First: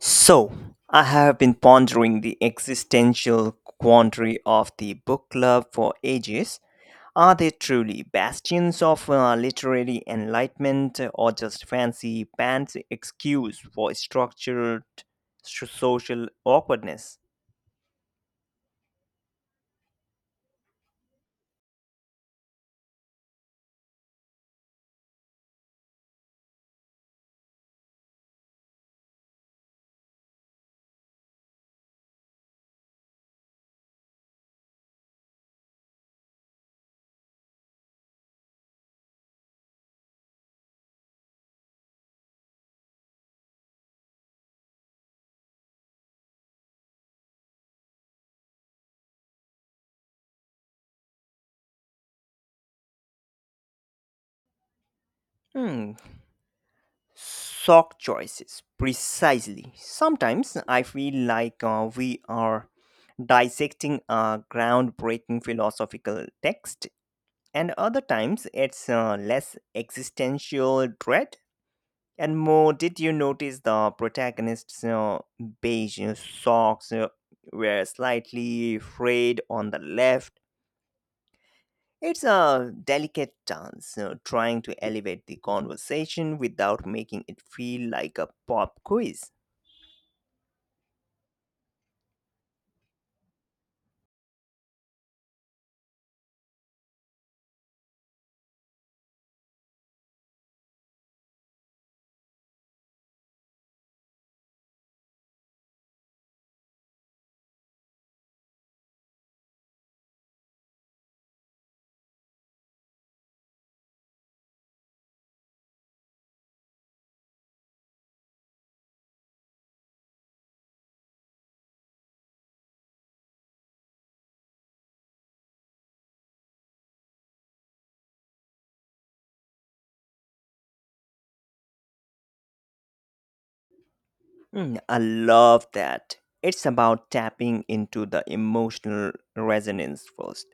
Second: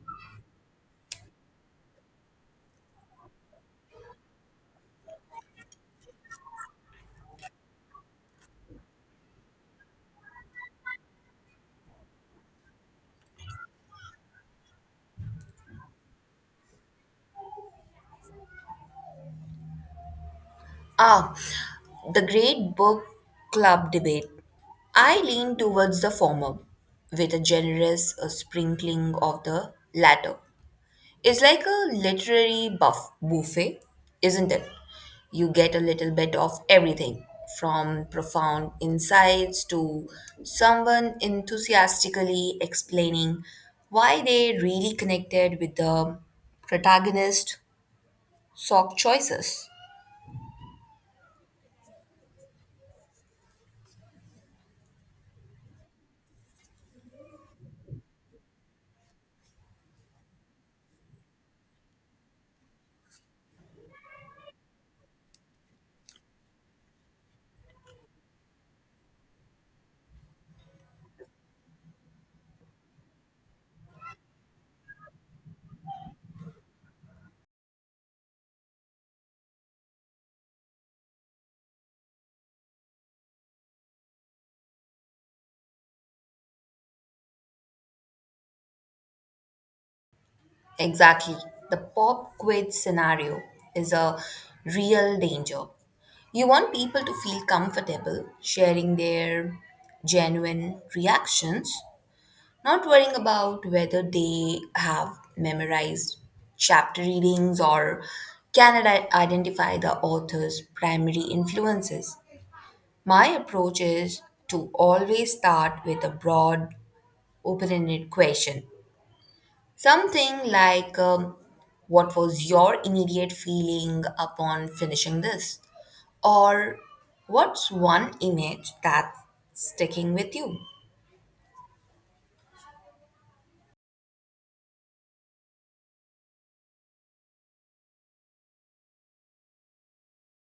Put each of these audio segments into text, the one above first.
So, I have been pondering the existential quandary of the book club for ages. Are they truly bastions of literary enlightenment or just fancy pants excuse for structured social awkwardness? Ah, the great book club debate. I lean towards the former, with a generous sprinkling of the latter. It's like a literary buffet, isn't it? You get a little bit of everything, from profound insights to someone enthusiastically explaining why they really connected with the protagonist's sock choices. Hmm. Sock choices, precisely. Sometimes I feel like we are dissecting a groundbreaking philosophical text, and other times it's less existential dread and more, did you notice the protagonist's beige socks were slightly frayed on the left? It's a delicate dance, trying to elevate the conversation without making it feel like a pop quiz. Exactly. The pop quiz scenario is a real danger. You want people to feel comfortable sharing their genuine reactions, not worrying about whether they have memorized chapter readings or can identify the author's primary influences. My approach is to always start with a broad, open ended question. Something like, what was your immediate feeling upon finishing this? Or what's one image that's sticking with you? Hmm, I love that. It's about tapping into the emotional resonance first.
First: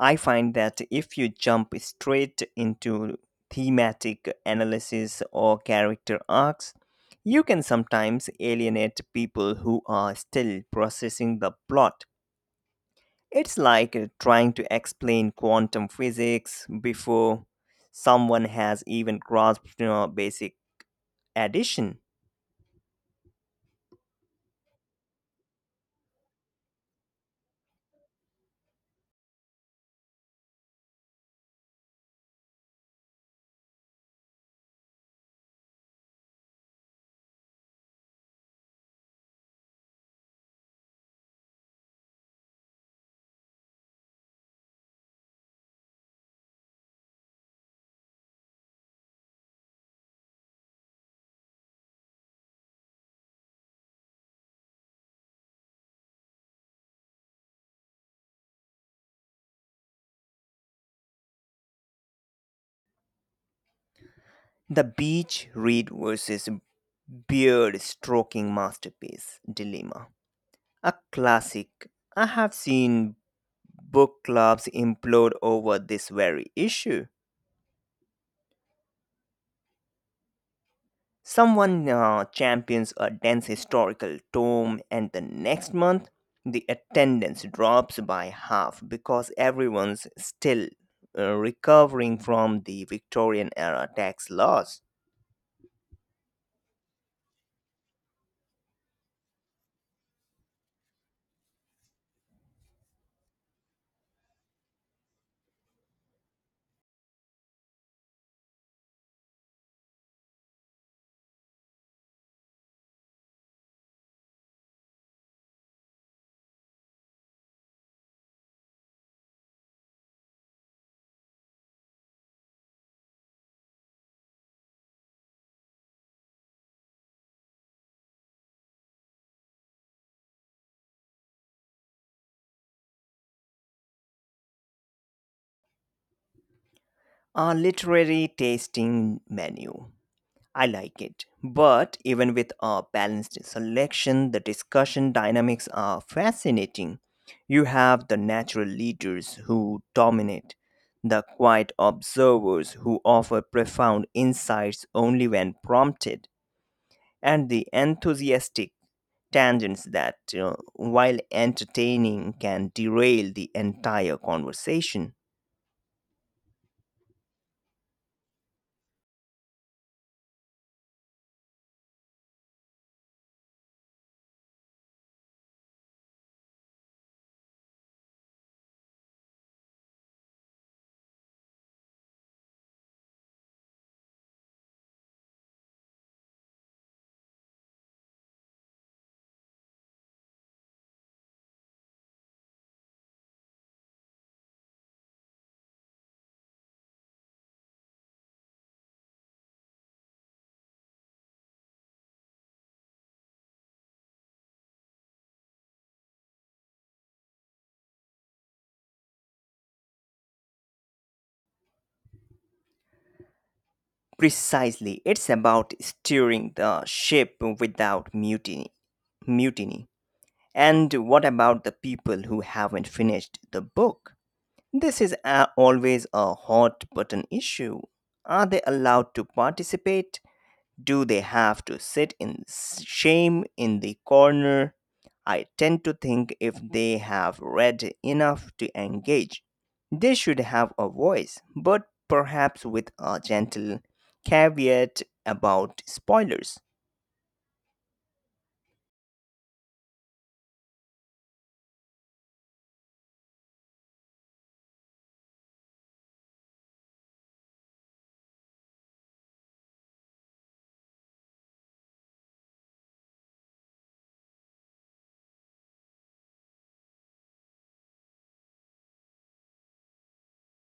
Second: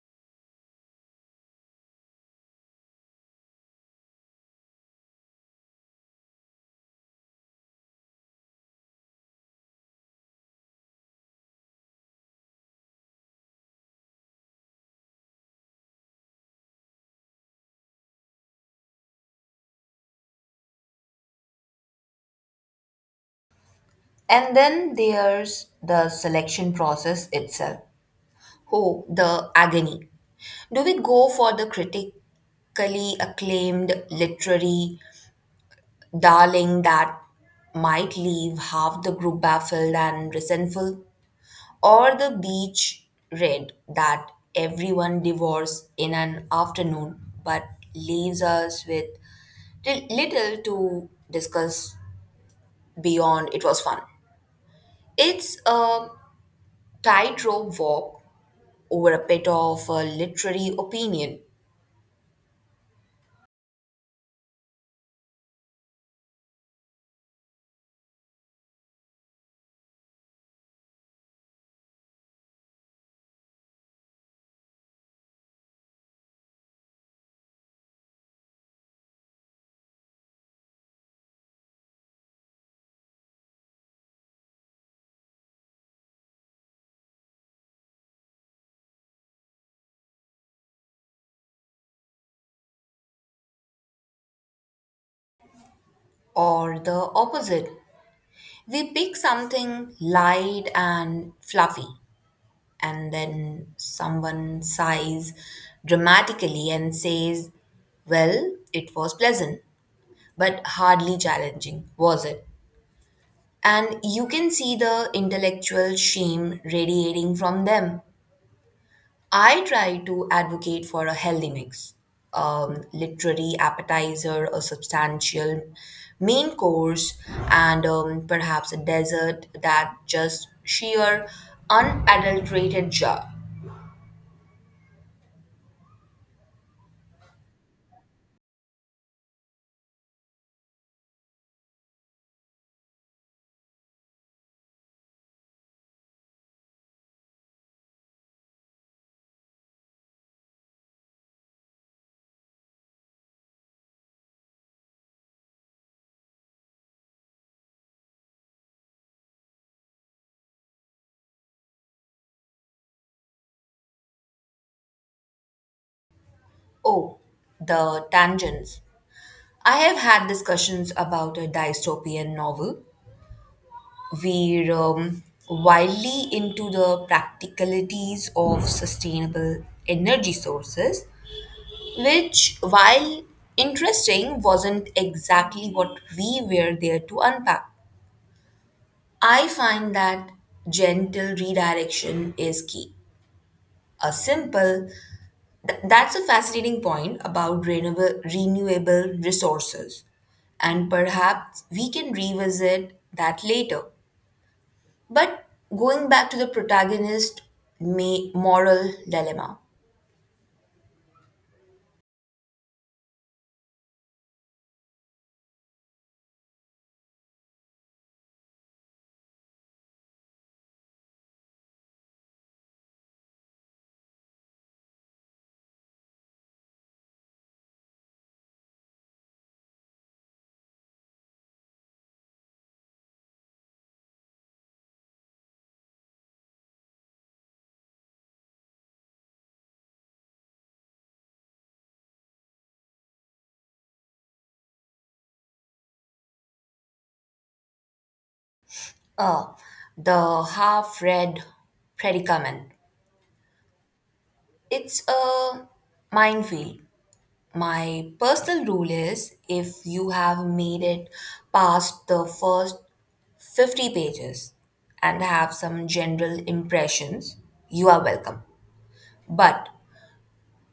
I find that if you jump straight into thematic analysis or character arcs, you can sometimes alienate people who are still processing the plot. It's like trying to explain quantum physics before someone has even grasped, basic addition. And then there's the selection process itself. Oh, the agony. Do we go for the critically acclaimed literary darling that might leave half the group baffled and resentful? Or the beach read that everyone devours in an afternoon but leaves us with little to discuss beyond it was fun. It's a tightrope walk over a pit of a literary opinion. The beach read versus beard stroking masterpiece dilemma. A classic. I have seen book clubs implode over this very issue. Someone champions a dense historical tome, and the next month, the attendance drops by half because everyone's still recovering from the Victorian era tax laws. Or the opposite. We pick something light and fluffy, and then someone sighs dramatically and says, well, it was pleasant, but hardly challenging, was it? And you can see the intellectual shame radiating from them. I try to advocate for a healthy mix: literary appetizer, a substantial main course, and perhaps a dessert that just sheer unadulterated joy. A literary tasting menu. I like it. But even with a balanced selection, the discussion dynamics are fascinating. You have the natural leaders who dominate, the quiet observers who offer profound insights only when prompted, and the enthusiastic tangents that, while entertaining, can derail the entire conversation. Oh, the tangents. I have had discussions about a dystopian novel. We're wildly into the practicalities of sustainable energy sources, which, while interesting, wasn't exactly what we were there to unpack. I find that gentle redirection is key. A simple, that's a fascinating point about renewable resources. And perhaps we can revisit that later. But going back to the protagonist moral dilemma, Precisely, it's about steering the ship without mutiny. And what about the people who haven't finished the book? This is always a hot button issue. Are they allowed to participate? Do they have to sit in shame in the corner? I tend to think if they have read enough to engage, they should have a voice, but perhaps with a gentle caveat about spoilers. uh, the half read predicament, it's a minefield. My personal rule is if you have made it past the first 50 pages and have some general impressions, you are welcome. But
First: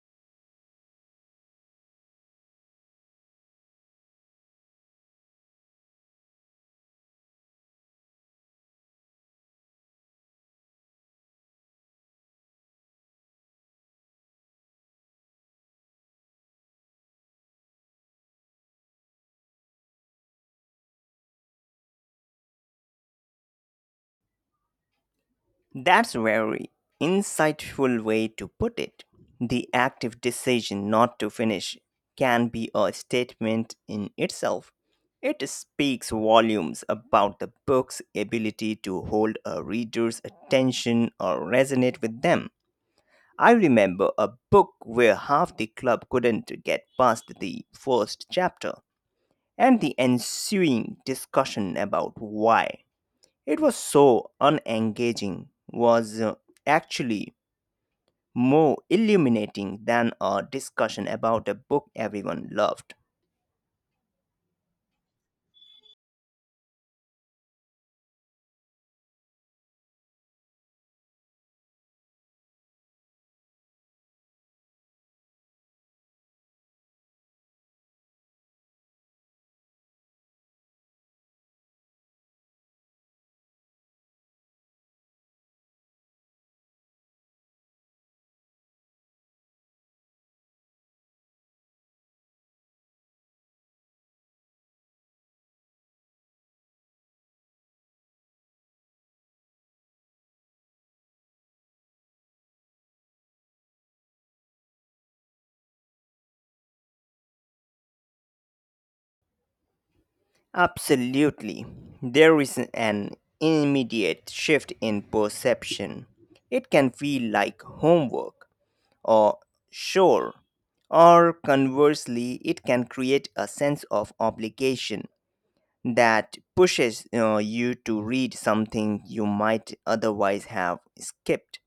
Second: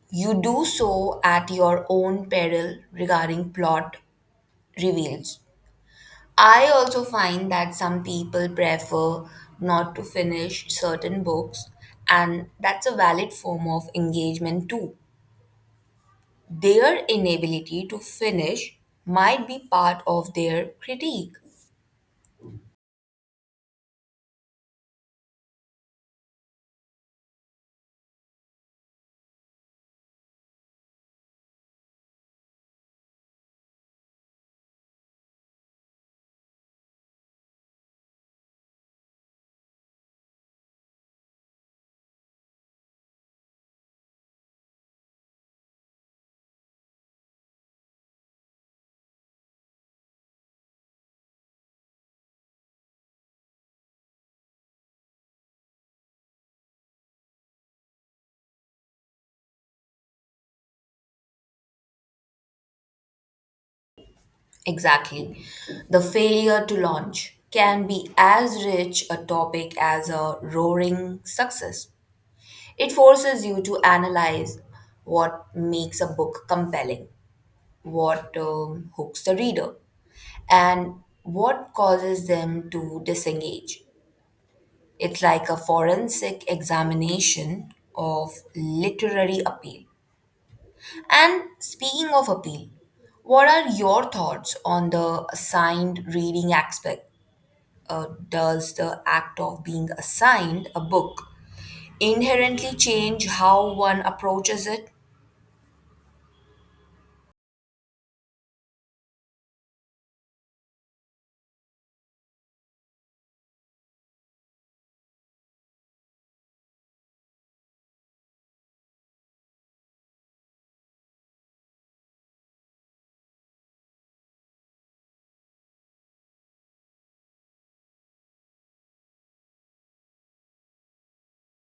you do so at your own peril regarding plot reveals. I also find that some people prefer not to finish certain books, and that's a valid form of engagement too. Their inability to finish might be part of their critique. That's a very insightful way to put it. The active decision not to finish can be a statement in itself. It speaks volumes about the book's ability to hold a reader's attention or resonate with them. I remember a book where half the club couldn't get past the first chapter and the ensuing discussion about why. It was so unengaging, was actually more illuminating than a discussion about a book everyone loved. Exactly. The failure to launch can be as rich a topic as a roaring success. It forces you to analyze what makes a book compelling, what hooks the reader, and what causes them to disengage. It's like a forensic examination of literary appeal. And speaking of appeal, what are your thoughts on the assigned reading aspect? Does the act of being assigned a book inherently change how one approaches it? Absolutely. There is an immediate shift in perception. It can feel like homework or chore, or conversely, it can create a sense of obligation that pushes you to read something you might otherwise have skipped.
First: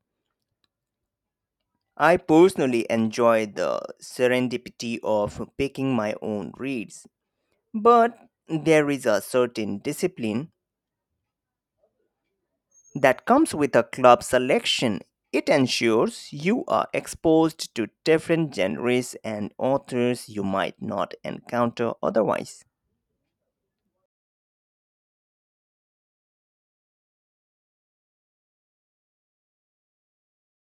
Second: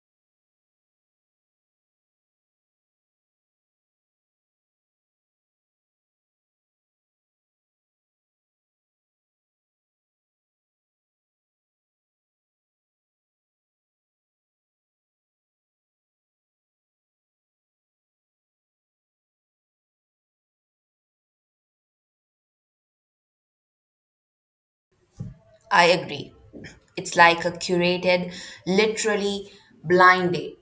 I personally enjoy the serendipity of picking my own reads, but there is a certain discipline that comes with a club selection. It ensures you are exposed to different genres and authors you might not encounter otherwise. I agree. It's like a curated, literally blind date.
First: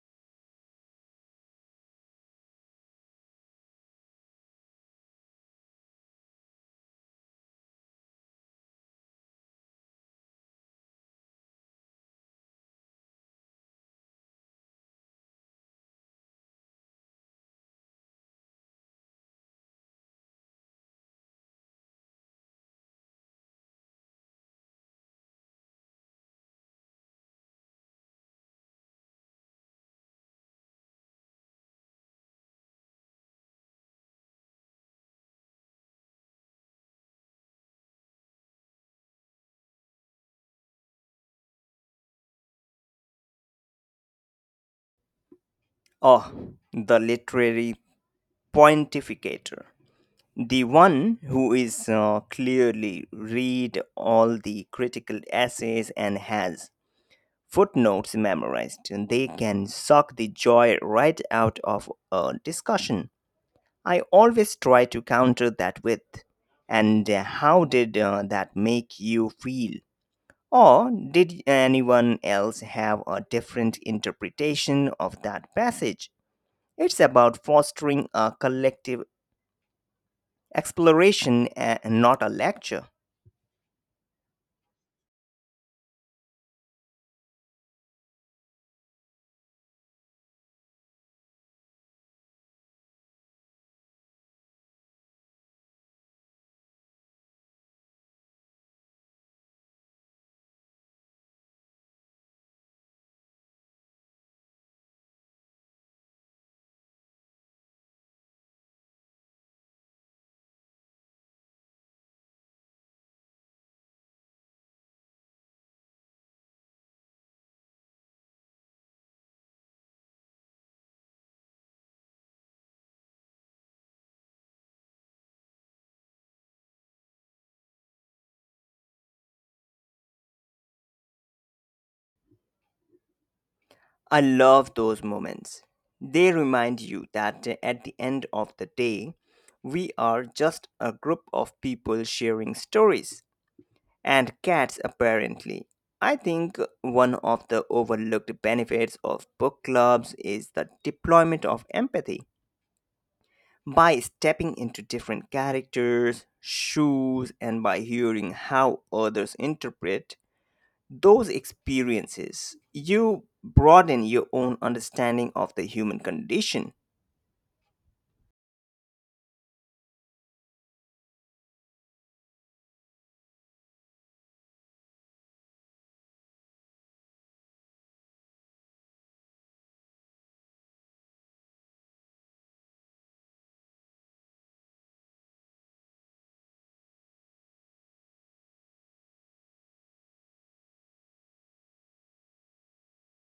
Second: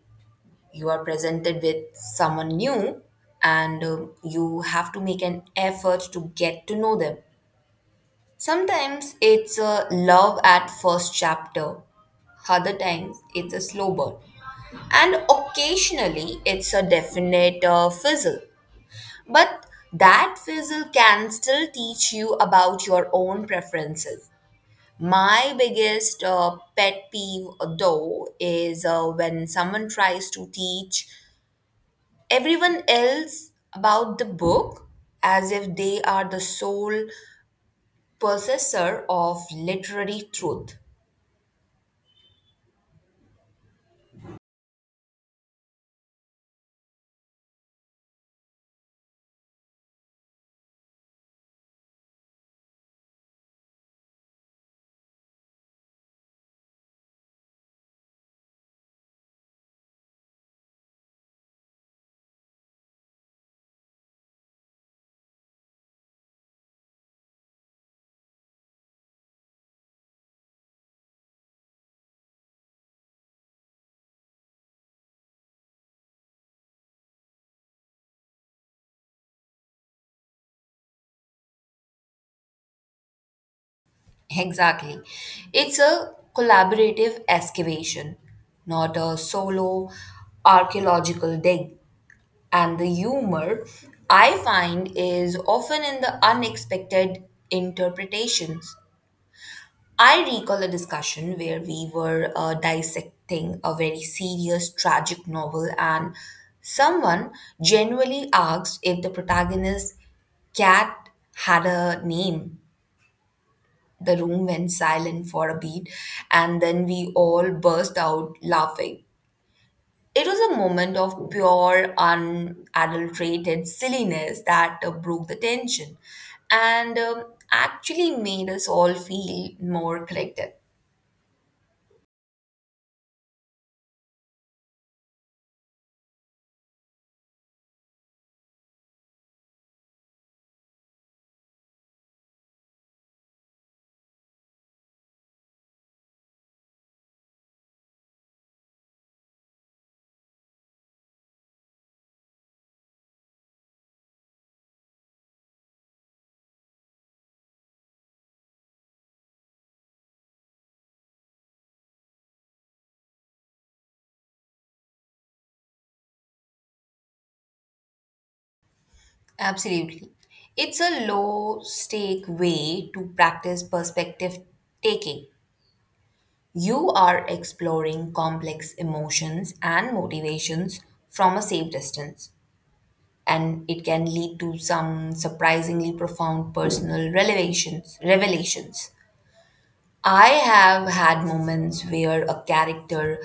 You are presented with someone new and you have to make an effort to get to know them. Sometimes it's a love at first chapter, other times it's a slow burn, and occasionally it's a definite fizzle. But that fizzle can still teach you about your own preferences. My biggest pet peeve, though, is when someone tries to teach everyone else about the book as if they are the sole possessor of literary truth. Oh, the literary pontificator. The one who is clearly read all the critical essays and has footnotes memorized, and they can suck the joy right out of a discussion. I always try to counter that with, and how did that make you feel? Or did anyone else have a different interpretation of that passage? It's about fostering a collective exploration, and not a lecture. Exactly. It's a collaborative excavation, not a solo archaeological dig. And the humor, I find, is often in the unexpected interpretations. I recall a discussion where we were dissecting a very serious tragic novel, and someone genuinely asked if the protagonist's cat had a name. The room went silent for a beat, and then we all burst out laughing. It was a moment of pure, unadulterated silliness that broke the tension and actually made us all feel more connected. I love those moments. They remind you that at the end of the day, we are just a group of people sharing stories. And cats, apparently. I think one of the overlooked benefits of book clubs is the deployment of empathy, by stepping into different characters' shoes, and by hearing how others interpret those experiences, you broaden your own understanding of the human condition. Absolutely. It's a low stake way to practice perspective taking. You are exploring complex emotions and motivations from a safe distance, and it can lead to some surprisingly profound personal revelations. I have had moments where a character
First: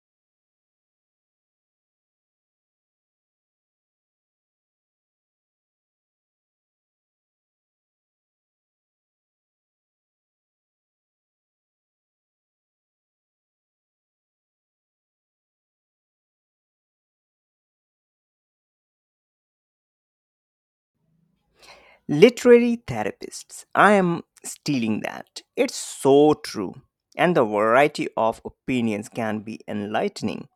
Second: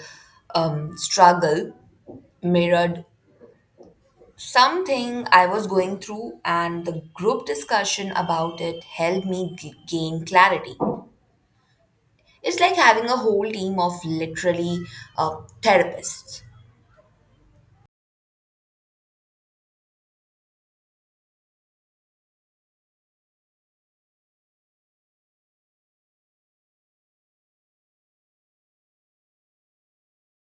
struggle mirrored something I was going through, and the group discussion about it helped me gain clarity. It's like having a whole team of literally therapists. Literary therapists, I am stealing that. It's so true. And the variety of opinions can be enlightening.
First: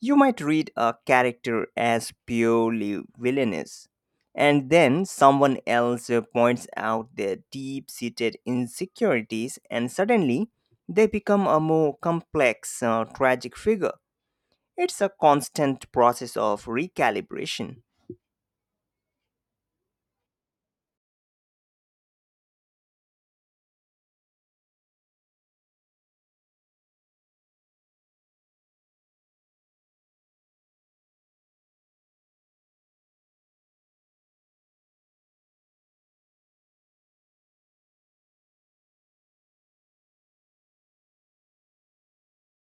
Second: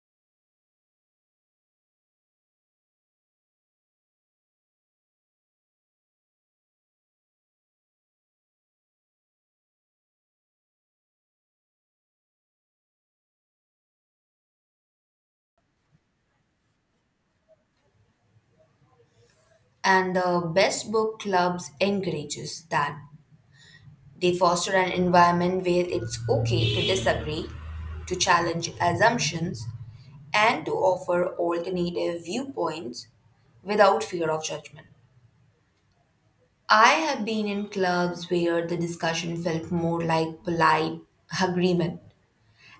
You might read a character as purely villainous, and then someone else points out their deep seated insecurities, and suddenly they become a more complex, tragic figure. It's a constant process of recalibration. And the best book clubs encourages that. They foster an environment where it's okay to disagree, to challenge assumptions, and to offer alternative viewpoints without fear of judgment. I have been in clubs where the discussion felt more like polite agreement,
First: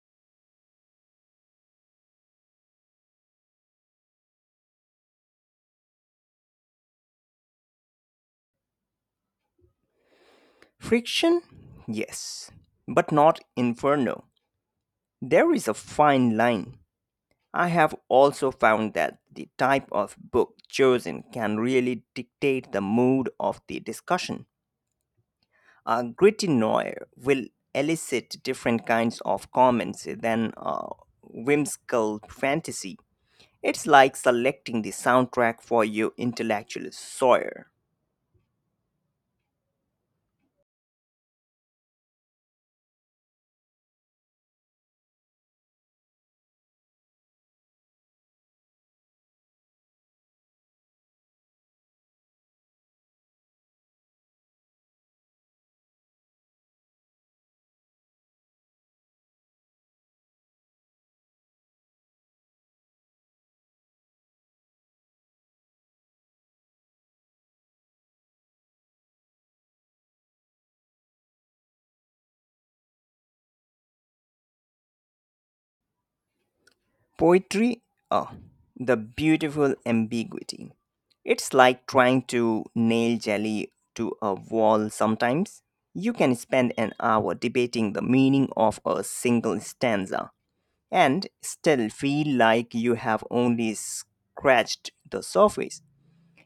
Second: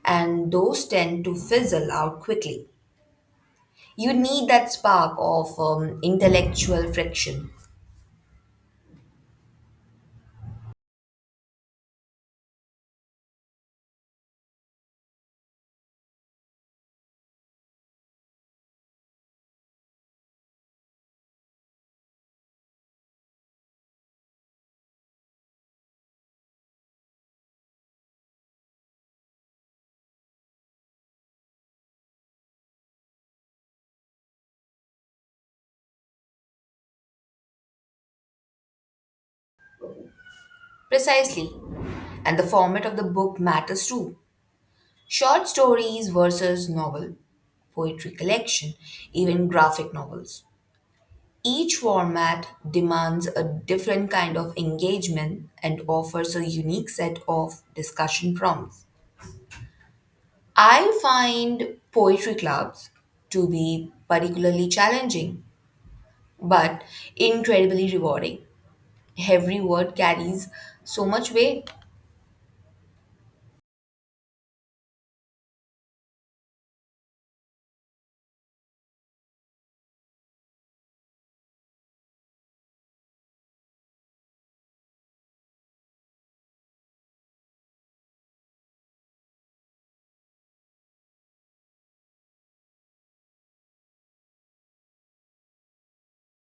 and those tend to fizzle out quickly. You need that spark of intellectual friction. Friction? Yes, but not inferno. There is a fine line. I have also found that the type of book chosen can really dictate the mood of the discussion. A gritty noir will elicit different kinds of comments than a whimsical fantasy. It's like selecting the soundtrack for your intellectual soil. Precisely. And the format of the book matters too. Short stories versus novel, poetry collection, even graphic novels. Each format demands a different kind of engagement and offers a unique set of discussion prompts. I find poetry clubs to be particularly challenging, but incredibly rewarding. Every word carries so much weight, Poetry, oh, the beautiful ambiguity. It's like trying to nail jelly to a wall sometimes. You can spend an hour debating the meaning of a single stanza and still feel like you have only scratched the surface.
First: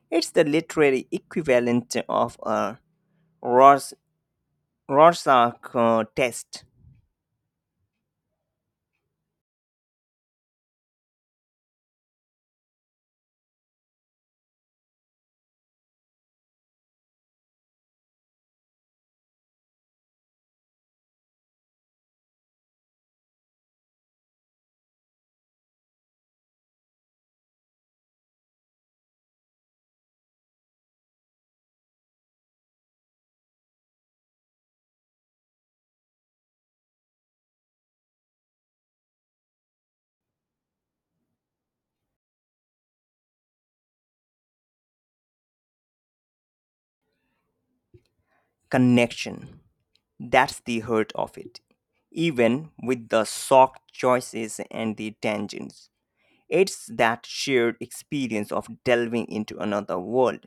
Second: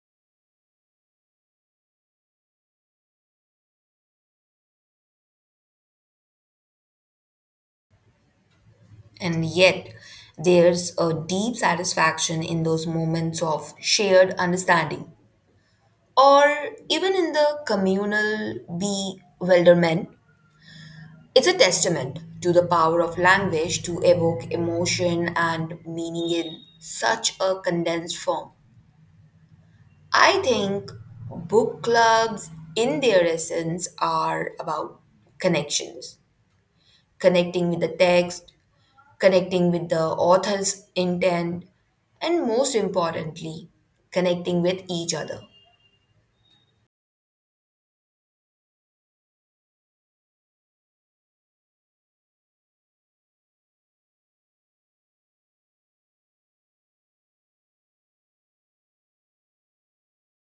It's the literary equivalent of a Rors- Rorschach test. and yet there's a deep satisfaction in those moments of shared understanding, or even in the communal bewilderment. It's a testament to the power of language to evoke emotion and meaning in such a condensed form. I think book clubs, in their essence, are about connections: connecting with the text, connecting with the author's intent, and most importantly, connecting with each other. Connection. That's the hurt of it. Even with the soft choices and the tangents, it's that shared experience of delving into another world,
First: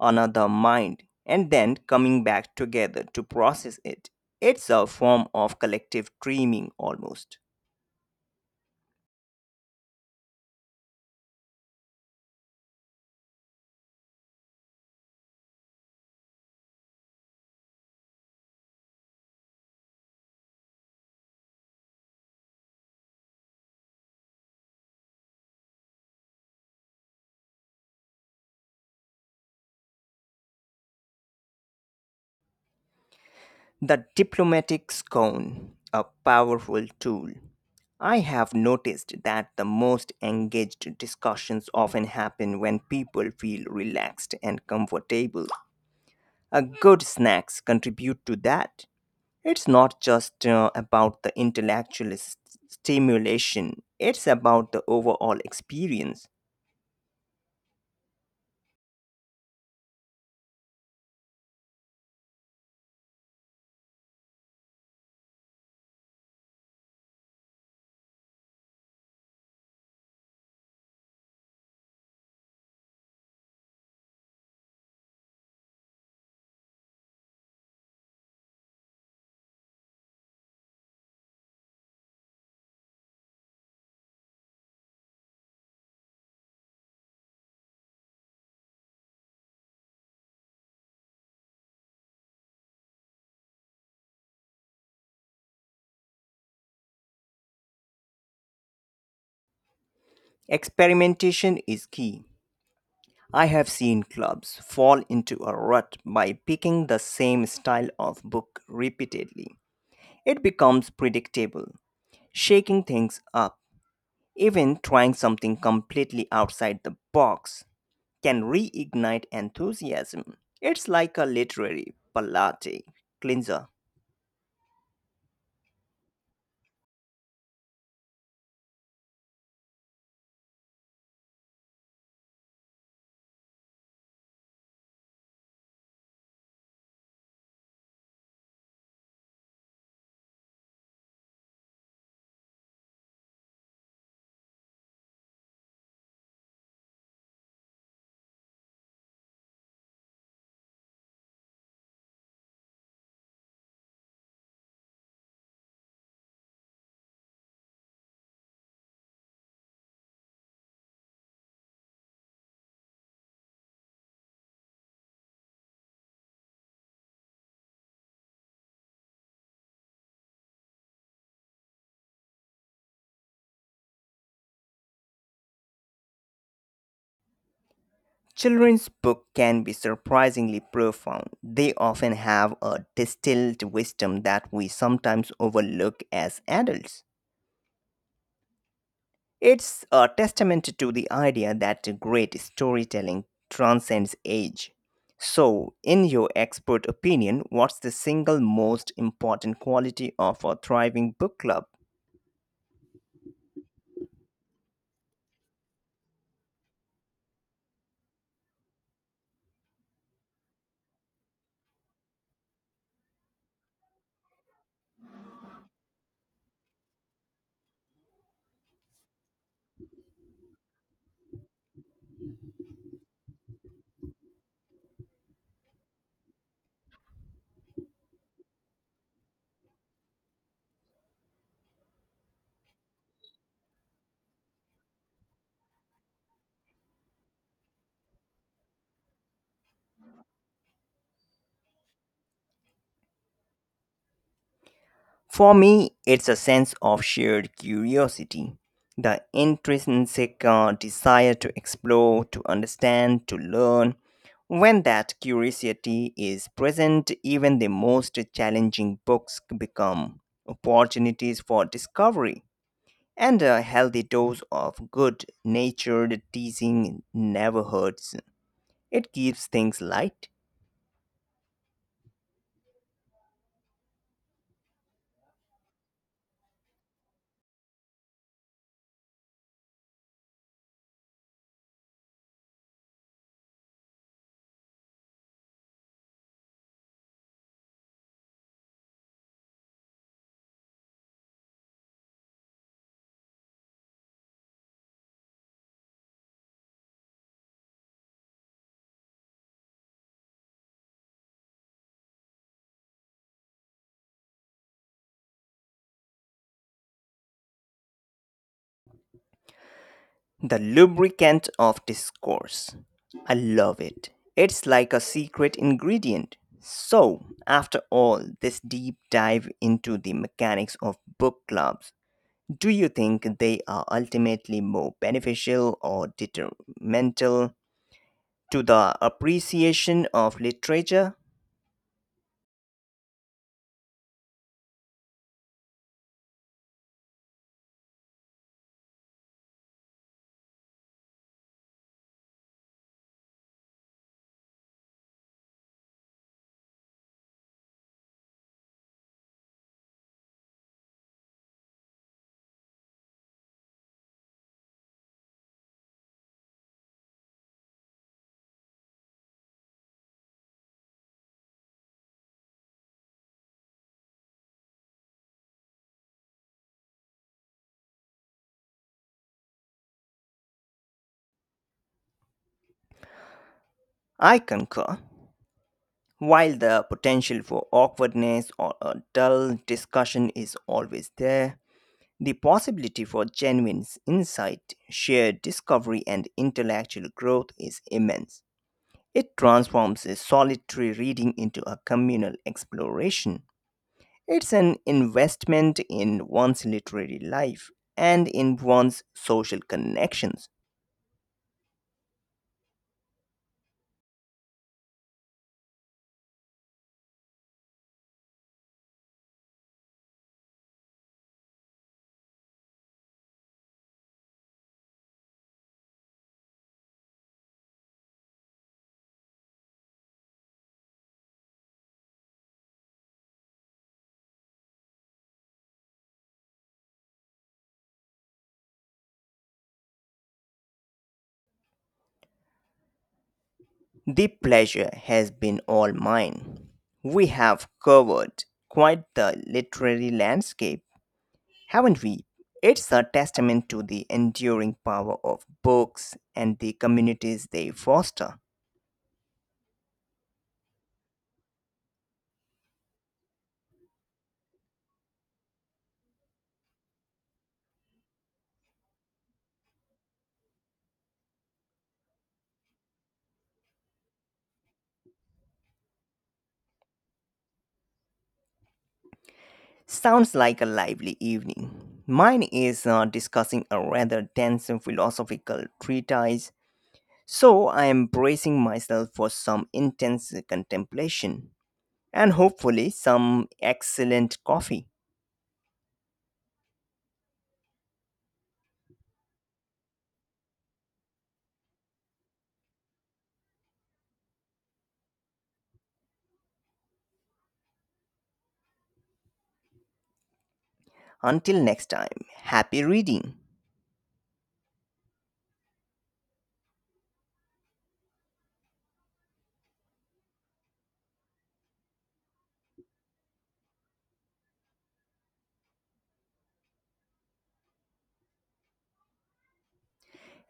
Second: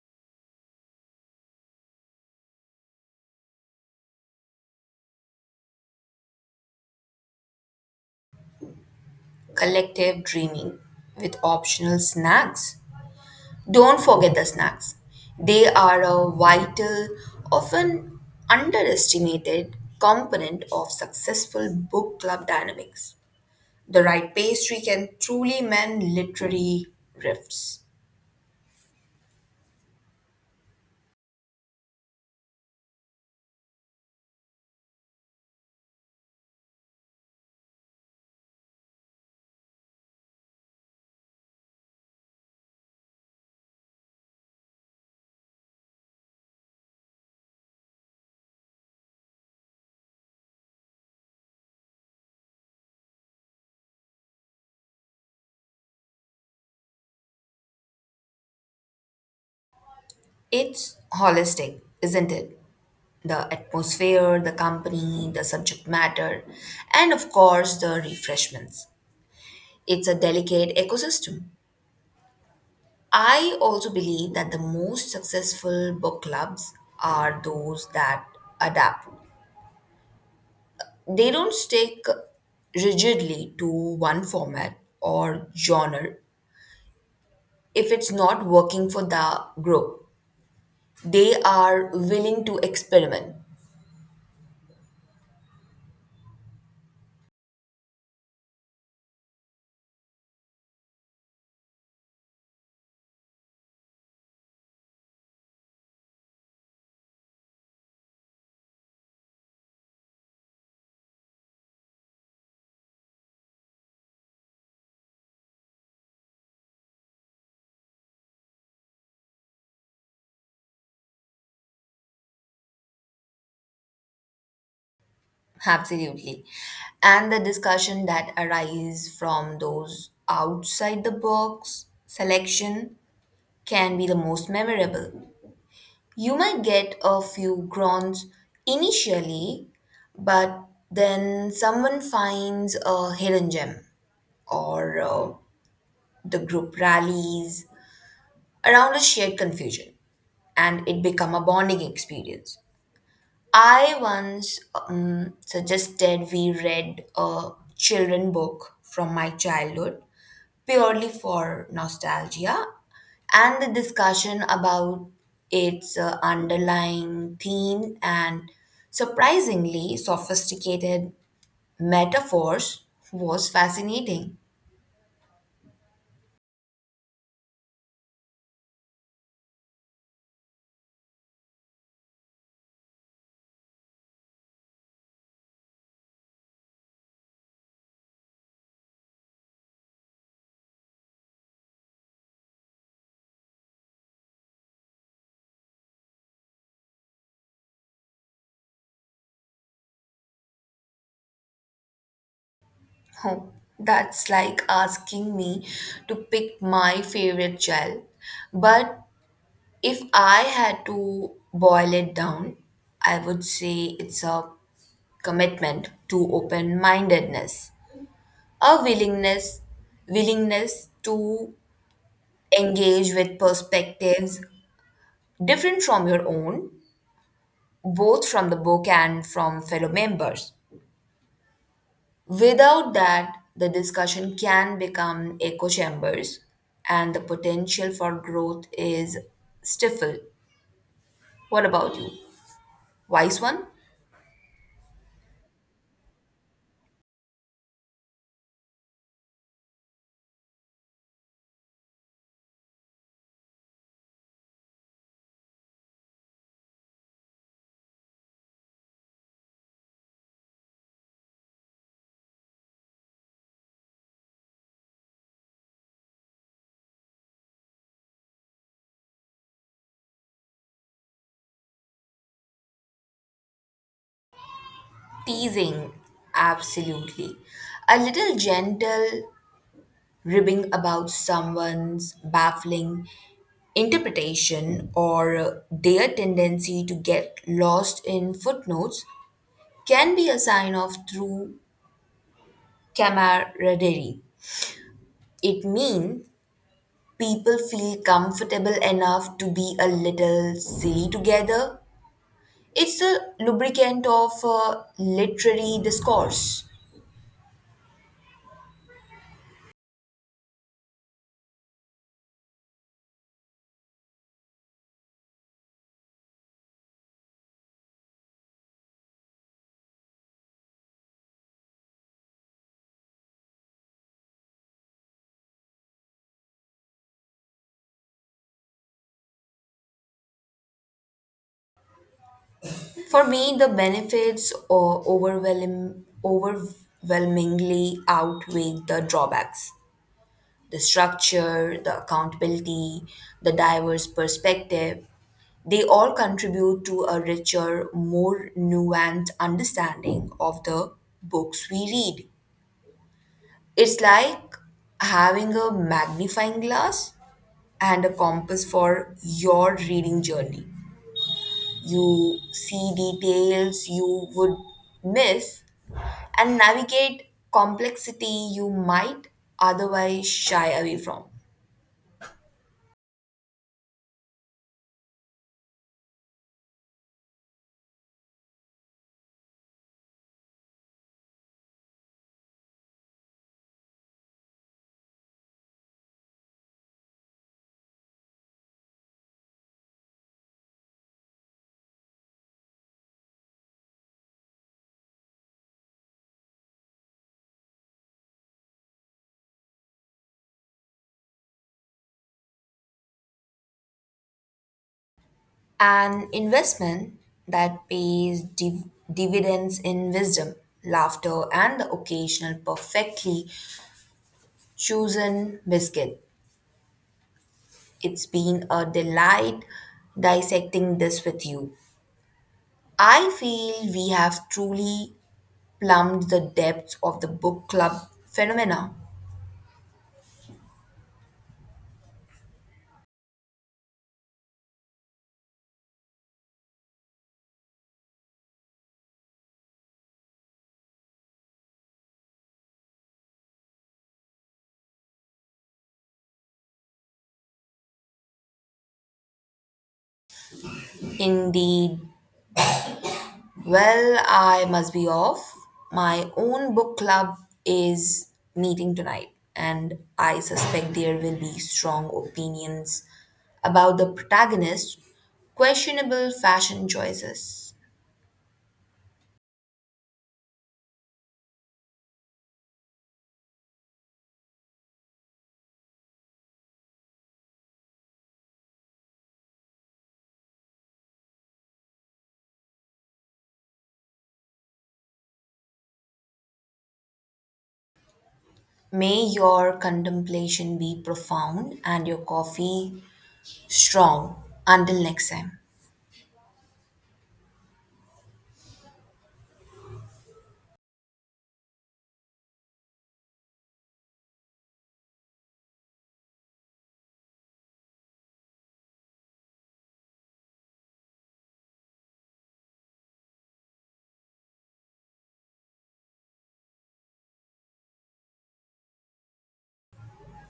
another mind, and then coming back together to process it. It's a form of collective dreaming, almost. Collective dreaming with optional snacks. Don't forget the snacks. They are a vital, often underestimated component of successful book club dynamics. The right pastry can truly mend literary rifts. The diplomatic scone, a powerful tool. I have noticed that the most engaged discussions often happen when people feel relaxed and comfortable. A good snacks contribute to that. It's not just about the intellectual stimulation, it's about the overall experience. It's holistic, isn't it? The atmosphere, the company, the subject matter, and of course the refreshments. It's a delicate ecosystem. I also believe that the most successful book clubs are those that adapt. They don't stick rigidly to one format or genre if it's not working for the group. They are willing to experiment. Experimentation is key. I have seen clubs fall into a rut by picking the same style of book repeatedly. It becomes predictable, shaking things up, even trying something completely outside the box can reignite enthusiasm. It's like a literary palate cleanser. Absolutely. And the discussion that arises from those outside the box selection can be the most memorable. You might get a few groans initially, but then someone finds a hidden gem or the group rallies around a shared confusion and it become a bonding experience. I once suggested we read a children book from my childhood purely for nostalgia, and the discussion about its underlying theme and surprisingly sophisticated metaphors was fascinating. Children's books can be surprisingly profound. They often have a distilled wisdom that we sometimes overlook as adults. It's a testament to the idea that great storytelling transcends age. So, in your expert opinion, what's the single most important quality of a thriving book club? Oh, that's like asking me to pick my favorite child, but if I had to boil it down, I would say it's a commitment to open-mindedness, a willingness to engage with perspectives different from your own, both from the book and from fellow members. Without that, the discussion can become echo chambers and the potential for growth is stifled. What about you? Wise one? For me, it's a sense of shared curiosity, the intrinsic desire to explore, to understand, to learn. When that curiosity is present, even the most challenging books become opportunities for discovery, and a healthy dose of good natured teasing never hurts. It keeps things light. Teasing, absolutely. A little gentle ribbing about someone's baffling interpretation or their tendency to get lost in footnotes can be a sign of true camaraderie. It means people feel comfortable enough to be a little silly together. It's a lubricant of literary discourse. The lubricant of discourse. I love it. It's like a secret ingredient. So, after all this deep dive into the mechanics of book clubs, do you think they are ultimately more beneficial or detrimental to the appreciation of literature? For me, the benefits overwhelmingly outweigh the drawbacks. The structure, the accountability, the diverse perspective, they all contribute to a richer, more nuanced understanding of the books we read. It's like having a magnifying glass and a compass for your reading journey. You see details you would miss and navigate complexity you might otherwise shy away from. I concur. While the potential for awkwardness or a dull discussion is always there, the possibility for genuine insight, shared discovery, and intellectual growth is immense. It transforms a solitary reading into a communal exploration. It's an investment in one's literary life and in one's social connections. An investment that pays dividends in wisdom, laughter, and the occasional perfectly chosen biscuit. It's been a delight dissecting this with you. I feel we have truly plumbed the depths of the book club phenomena. The pleasure has been all mine. We have covered quite the literary landscape, haven't we? It's a testament to the enduring power of books and the communities they foster. Indeed. Well, I must be off. My own book club is meeting tonight, and I suspect there will be strong opinions about the protagonist's questionable fashion choices. Sounds like a lively evening. Mine is discussing a rather dense and philosophical treatise, so I am bracing myself for some intense contemplation and hopefully some excellent coffee. May your contemplation be profound and your coffee strong. Until next time. Until next time, happy reading!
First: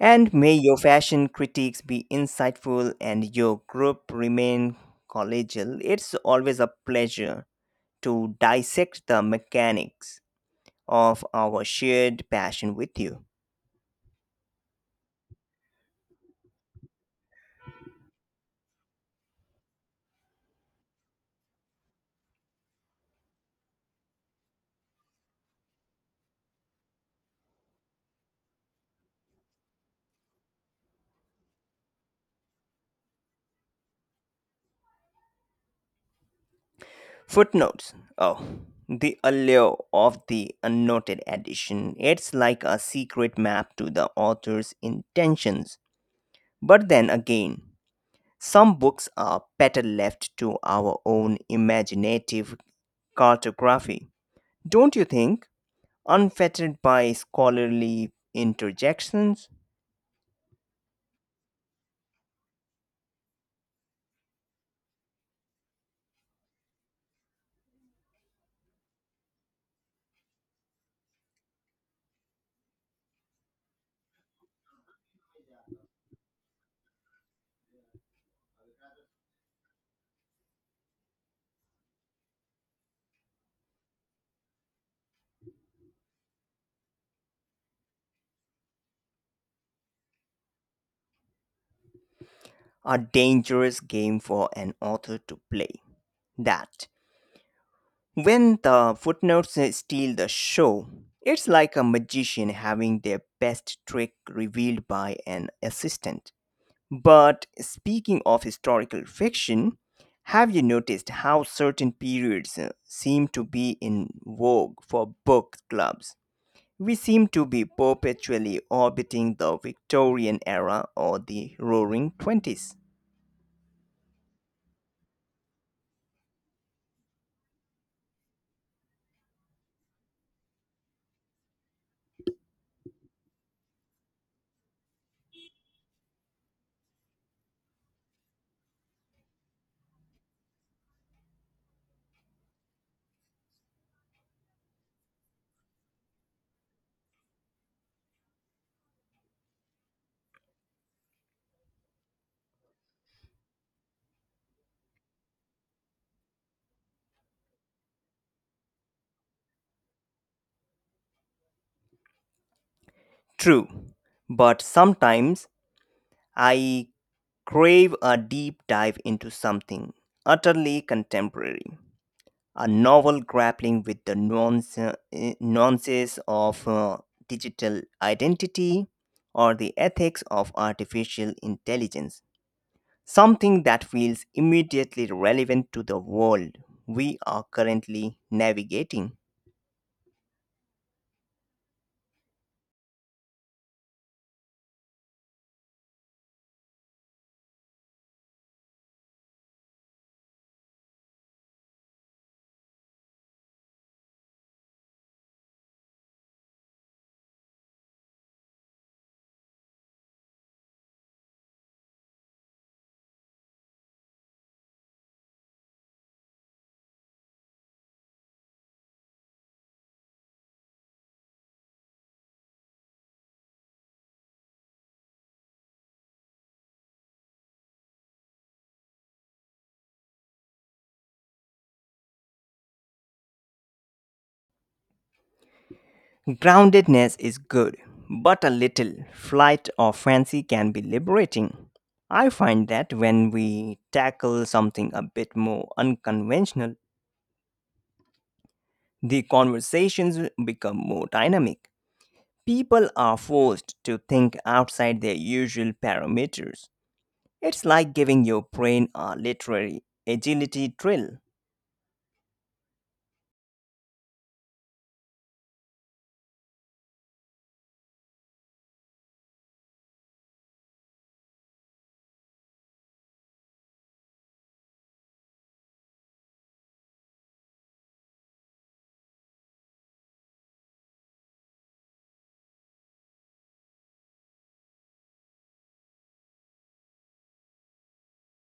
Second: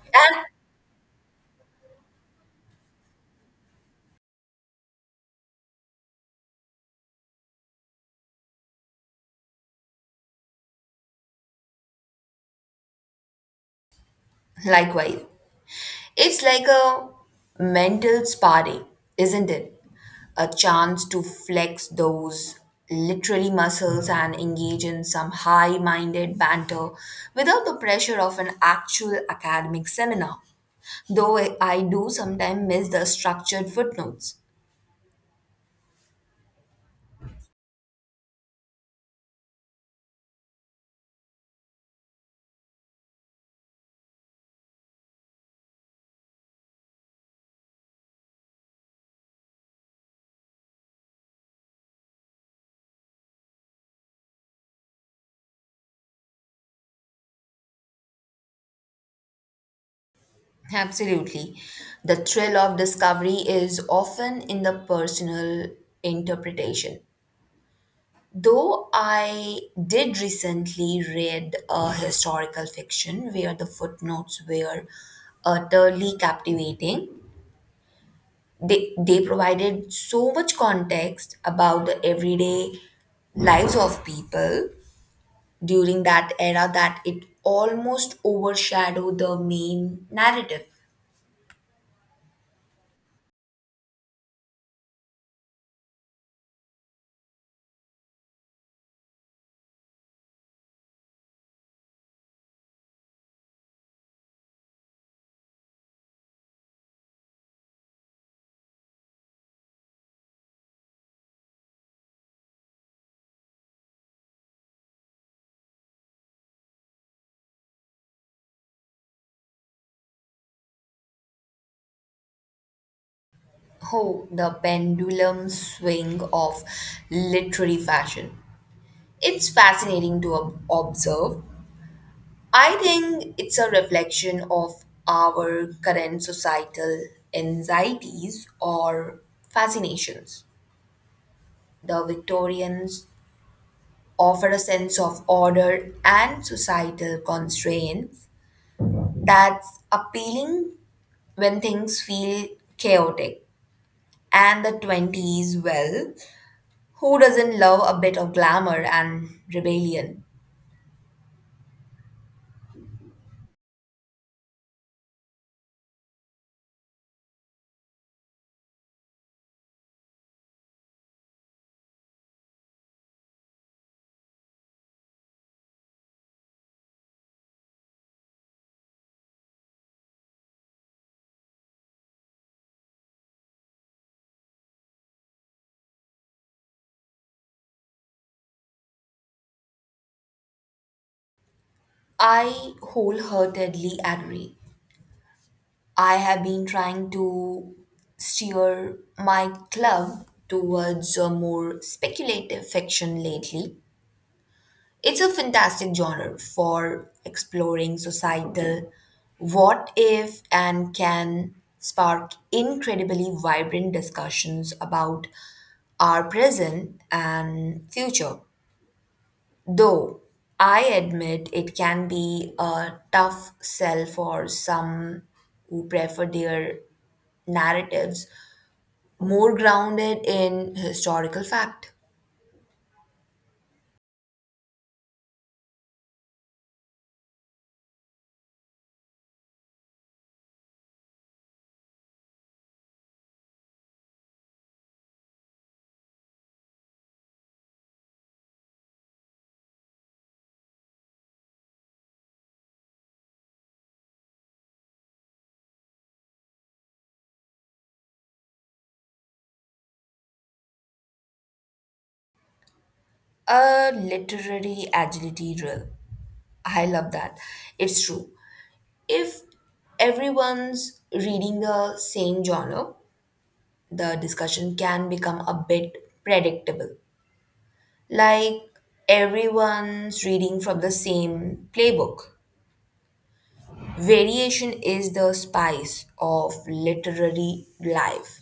And may your fashion critiques be insightful and your group remain collegial. It's always a pleasure to dissect the mechanics of our shared passion with you. Likewise. It's like a mental spa day, isn't it? A chance to flex those literally muscles and engage in some high minded banter without the pressure of an actual academic seminar. Though I do sometimes miss the structured footnotes. Footnotes. Oh, the allure of the unnoted edition. It's like a secret map to the author's intentions. But then again, some books are better left to our own imaginative cartography. Don't you think? Unfettered by scholarly interjections, Absolutely. The thrill of discovery is often in the personal interpretation. Though I did recently read a historical fiction where the footnotes were utterly captivating, they provided so much context about the everyday lives of people during that era that it almost overshadowed the main narrative. a dangerous game for an author to play. That, when the footnotes steal the show, it's like a magician having their best trick revealed by an assistant. But speaking of historical fiction, have you noticed how certain periods seem to be in vogue for book clubs? We seem to be perpetually orbiting the Victorian era or the roaring 20s. Oh, the pendulum swing of literary fashion. It's fascinating to observe. I think it's a reflection of our current societal anxieties or fascinations. The Victorians offer a sense of order and societal constraints that's appealing when things feel chaotic. And the 20s, well, who doesn't love a bit of glamour and rebellion? True, but sometimes I crave a deep dive into something utterly contemporary, a novel grappling with the nuances of digital identity or the ethics of artificial intelligence. Something that feels immediately relevant to the world we are currently navigating. I wholeheartedly agree. I have been trying to steer my club towards a more speculative fiction lately. It's a fantastic genre for exploring societal what if, and can spark incredibly vibrant discussions about our present and future. Though I admit it can be a tough sell for some who prefer their narratives more grounded in historical fact. Groundedness is good, but a little flight or fancy can be liberating. I find that when we tackle something a bit more unconventional, the conversations become more dynamic. People are forced to think outside their usual parameters. It's like giving your brain a literary agility drill. A literary agility drill. I love that. It's true. If everyone's reading the same genre, the discussion can become a bit predictable. Like everyone's reading from the same playbook. Variation is the spice of literary life,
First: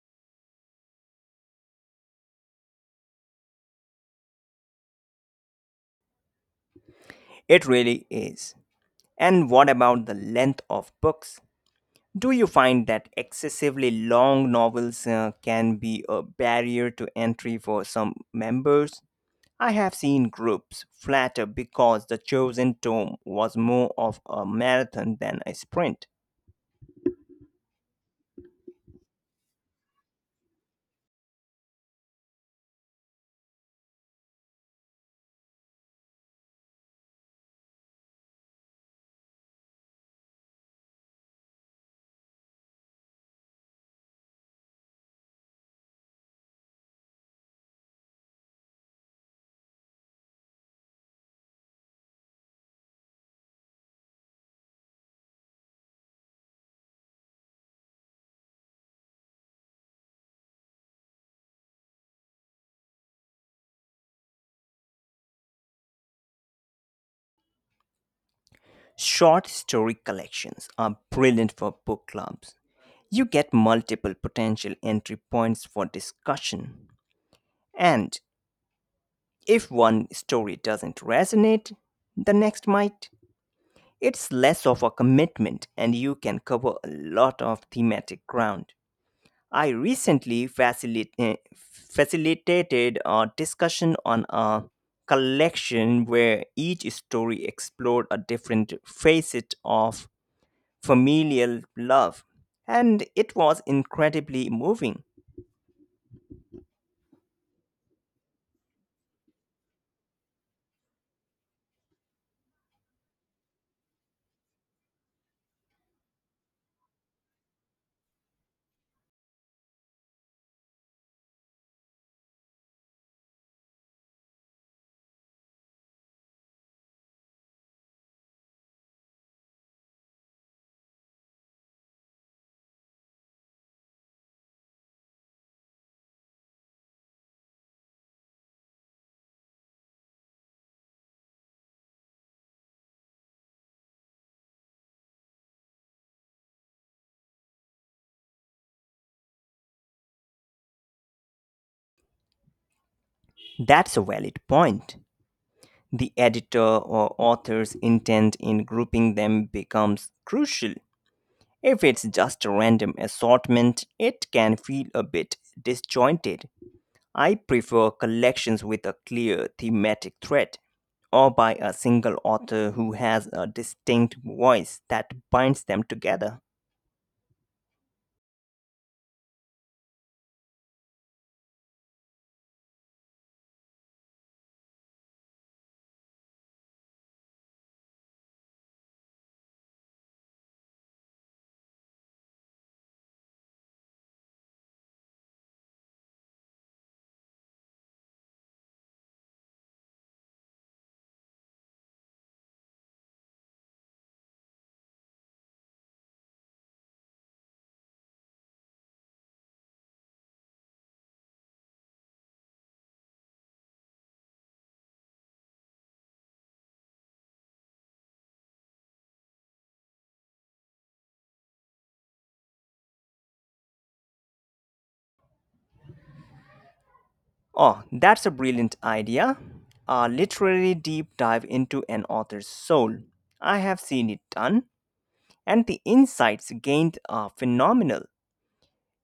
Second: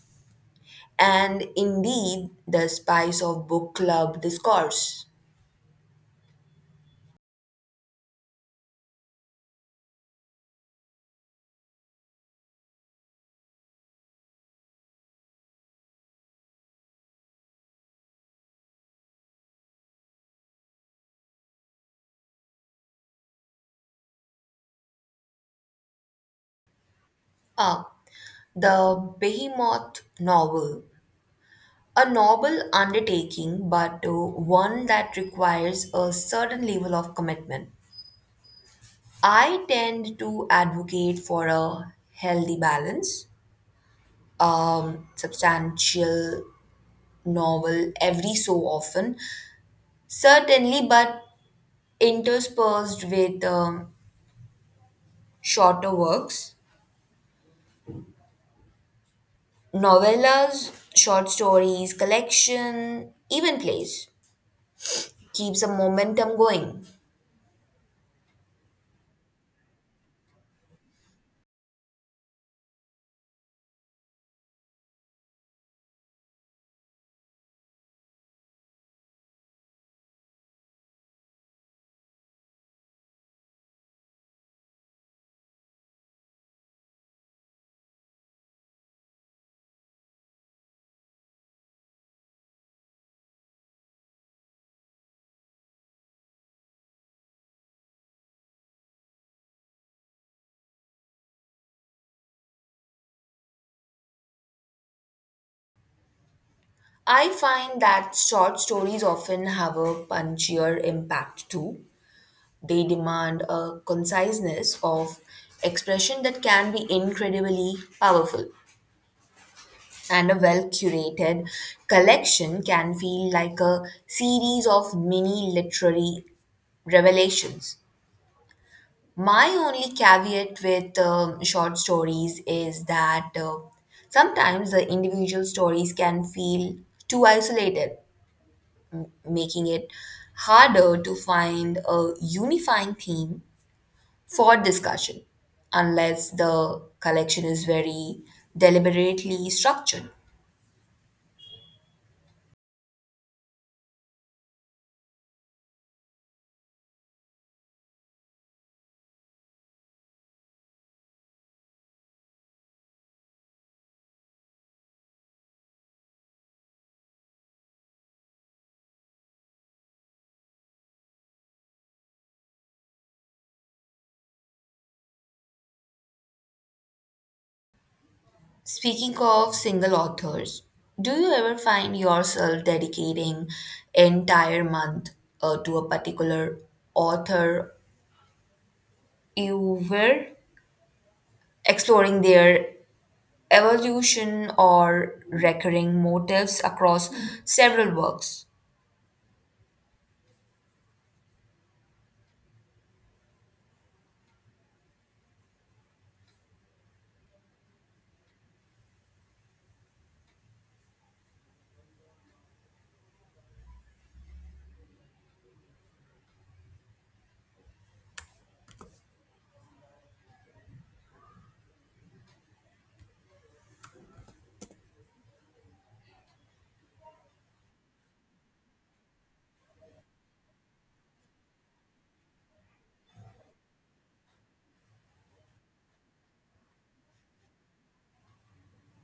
and indeed the spice of book club discourse. It really is. And what about the length of books? Do you find that excessively long novels can be a barrier to entry for some members? I have seen groups flatter because the chosen tome was more of a marathon than a sprint. Ah, the Behemoth novel, a noble undertaking, but one that requires a certain level of commitment. I tend to advocate for a healthy balance, substantial novel every so often, certainly, but interspersed with shorter works, novellas, short stories, collection, even plays. Keeps the momentum going. Short story collections are brilliant for book clubs. You get multiple potential entry points for discussion. And if one story doesn't resonate, the next might. It's less of a commitment and you can cover a lot of thematic ground. I recently facilitated a discussion on a collection where each story explored a different facet of familial love, and it was incredibly moving. I find that short stories often have a punchier impact too. They demand a conciseness of expression that can be incredibly powerful, and a well curated collection can feel like a series of mini literary revelations. My only caveat with short stories is that sometimes the individual stories can feel too isolated, making it harder to find a unifying theme for discussion unless the collection is very deliberately structured. That's a valid point. The editor or author's intent in grouping them becomes crucial. If it's just a random assortment, it can feel a bit disjointed. I prefer collections with a clear thematic thread or by a single author who has a distinct voice that binds them together. Speaking of single authors, do you ever find yourself dedicating entire month to a particular author you were exploring their evolution or recurring motifs across several works? Oh, that's a brilliant idea. A literary deep dive into an author's soul. I have seen it done, and the insights gained are phenomenal.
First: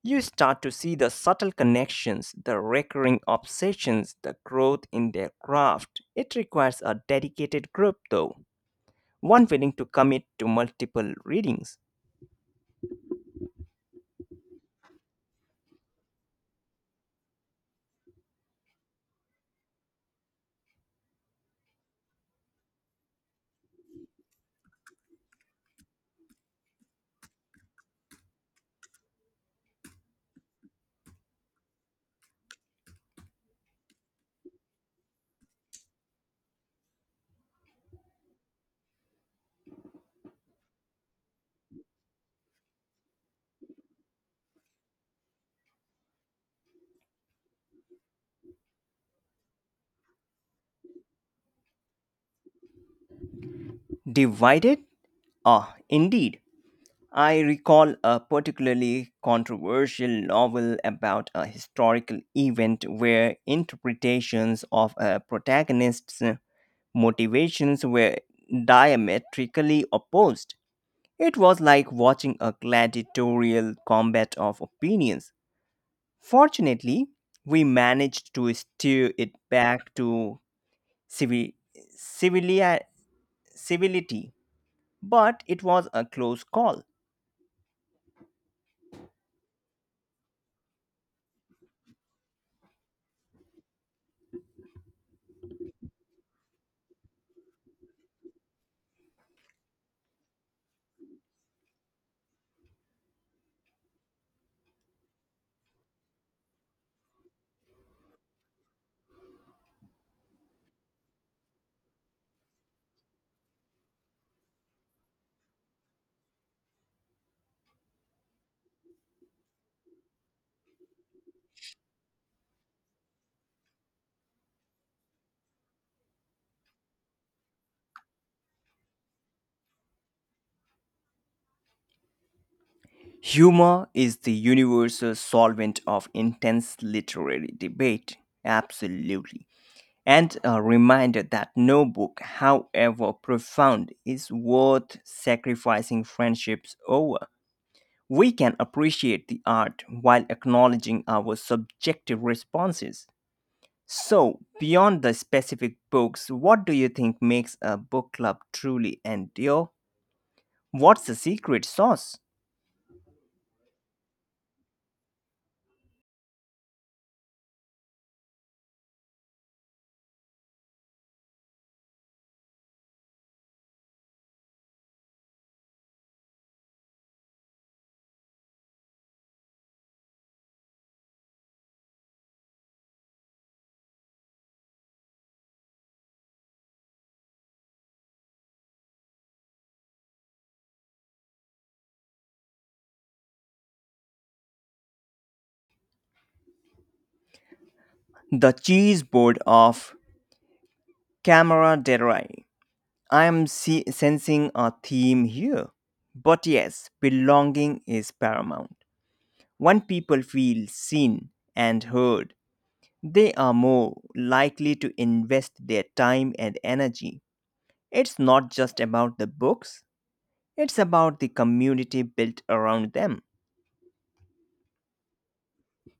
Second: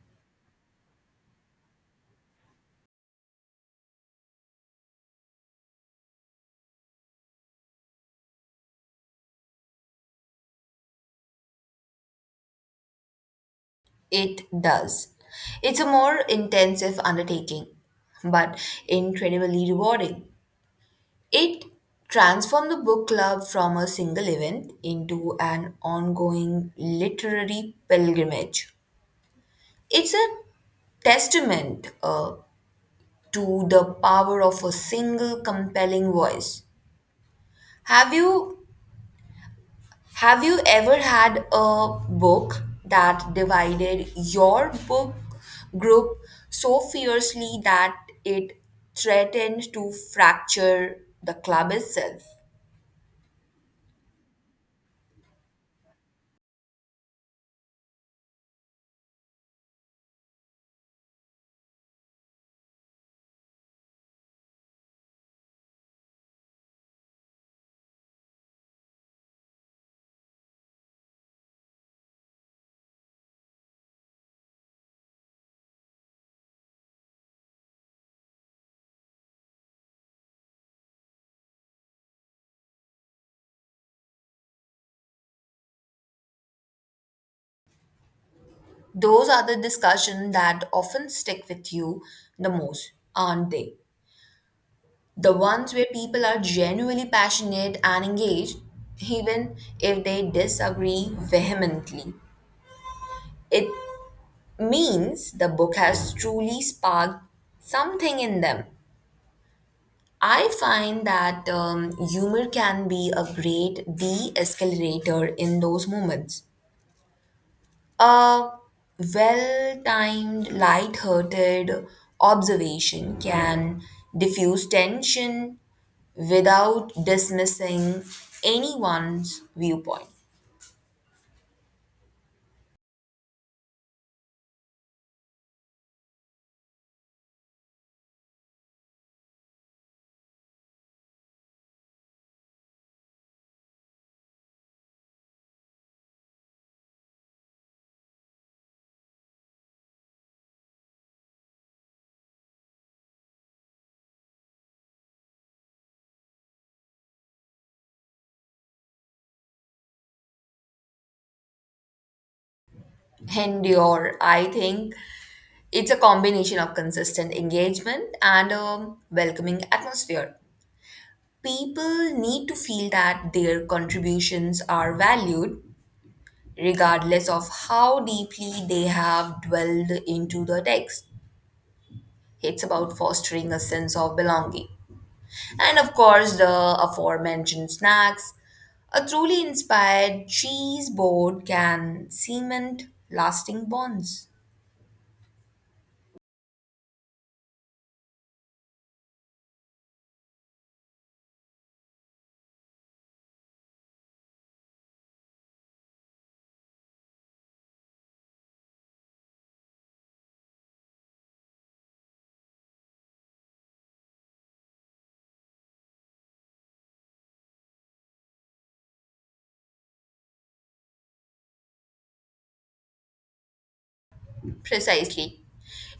You start to see the subtle connections, the recurring obsessions, the growth in their craft. It requires a dedicated group, though, one willing to commit to multiple readings. It does. It's a more intensive undertaking, but incredibly rewarding. It transformed the book club from a single event into an ongoing literary pilgrimage. It's a testament to the power of a single compelling voice. Have you Have you ever had a book that divided your book group so fiercely that it threatened to fracture the club itself? Divided? Ah, indeed. I recall a particularly controversial novel about a historical event where interpretations of a protagonist's motivations were diametrically opposed. It was like watching a gladiatorial combat of opinions. Fortunately, we managed to steer it back to civi- civilia- civility, but it was a close call. Those are the discussions that often stick with you the most, aren't they? The ones where people are genuinely passionate and engaged, even if they disagree vehemently. It means the book has truly sparked something in them. I find that humor can be a great de escalator in those moments. A well timed, light-hearted observation can diffuse tension without dismissing anyone's viewpoint. Humor is the universal solvent of intense literary debate, absolutely, and a reminder that no book, however profound, is worth sacrificing friendships over. We can appreciate the art while acknowledging our subjective responses. So, beyond the specific books, what do you think makes a book club truly endure? What's the secret sauce? And your, I think it's a combination of consistent engagement and a welcoming atmosphere. People need to feel that their contributions are valued regardless of how deeply they have dwelled into the text. It's about fostering a sense of belonging. And of course, the aforementioned snacks. A truly inspired cheese board can cement lasting bonds. The cheese board of Camera Derai. I am sensing a theme here. But yes, belonging is paramount. When people feel seen and heard, they are more likely to invest their time and energy. It's not just about the books, it's about the community built around them. Precisely.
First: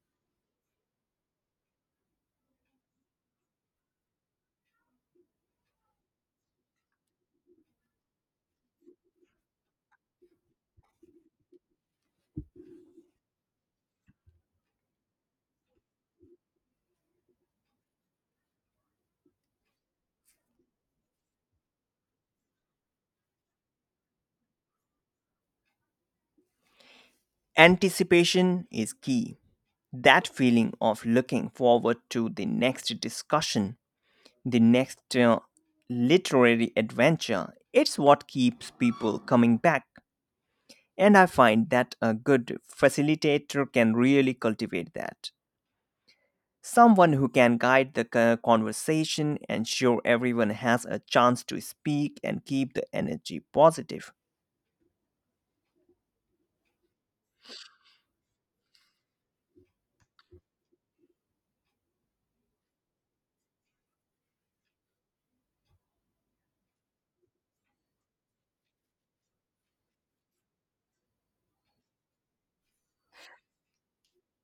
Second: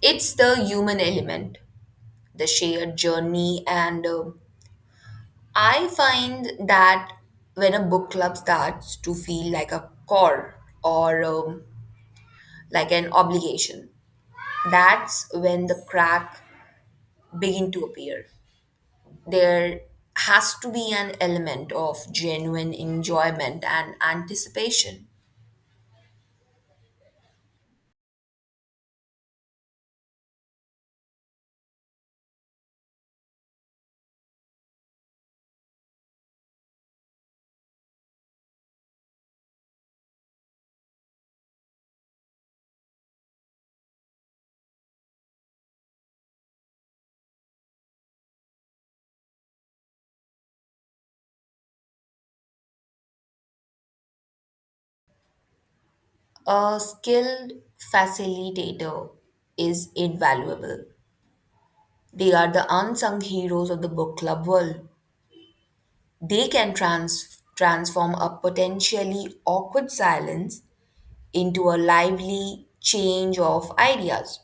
It's the human element, the shared journey, and I find that when a book club starts to feel like a chore or like an obligation, that's when the crack begin to appear. There has to be an element of genuine enjoyment and anticipation. Anticipation is key. That feeling of looking forward to the next discussion, the next literary adventure, it's what keeps people coming back. And I find that a good facilitator can really cultivate that. Someone who can guide the conversation, ensure everyone has a chance to speak, and keep the energy positive. A skilled facilitator is invaluable. They are the unsung heroes of the book club world. They can transform a potentially awkward silence into a lively change of ideas.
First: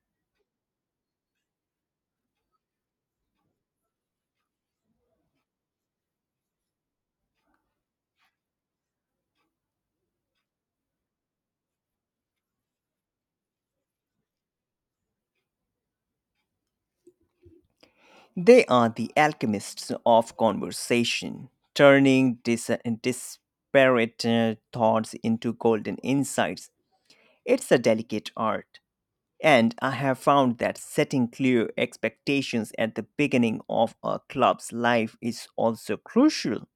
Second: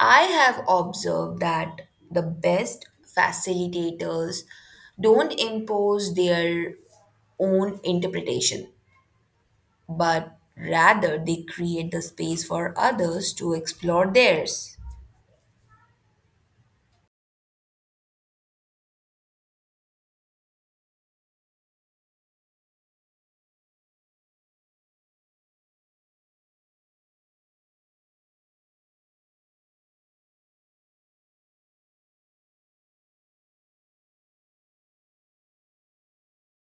I have observed that the best facilitators don't impose their own interpretation, but rather they create the space for others to explore theirs. They are the alchemists of conversation, turning disparate thoughts into golden insights. It's a delicate art, and I have found that setting clear expectations at the beginning of a club's life is also crucial.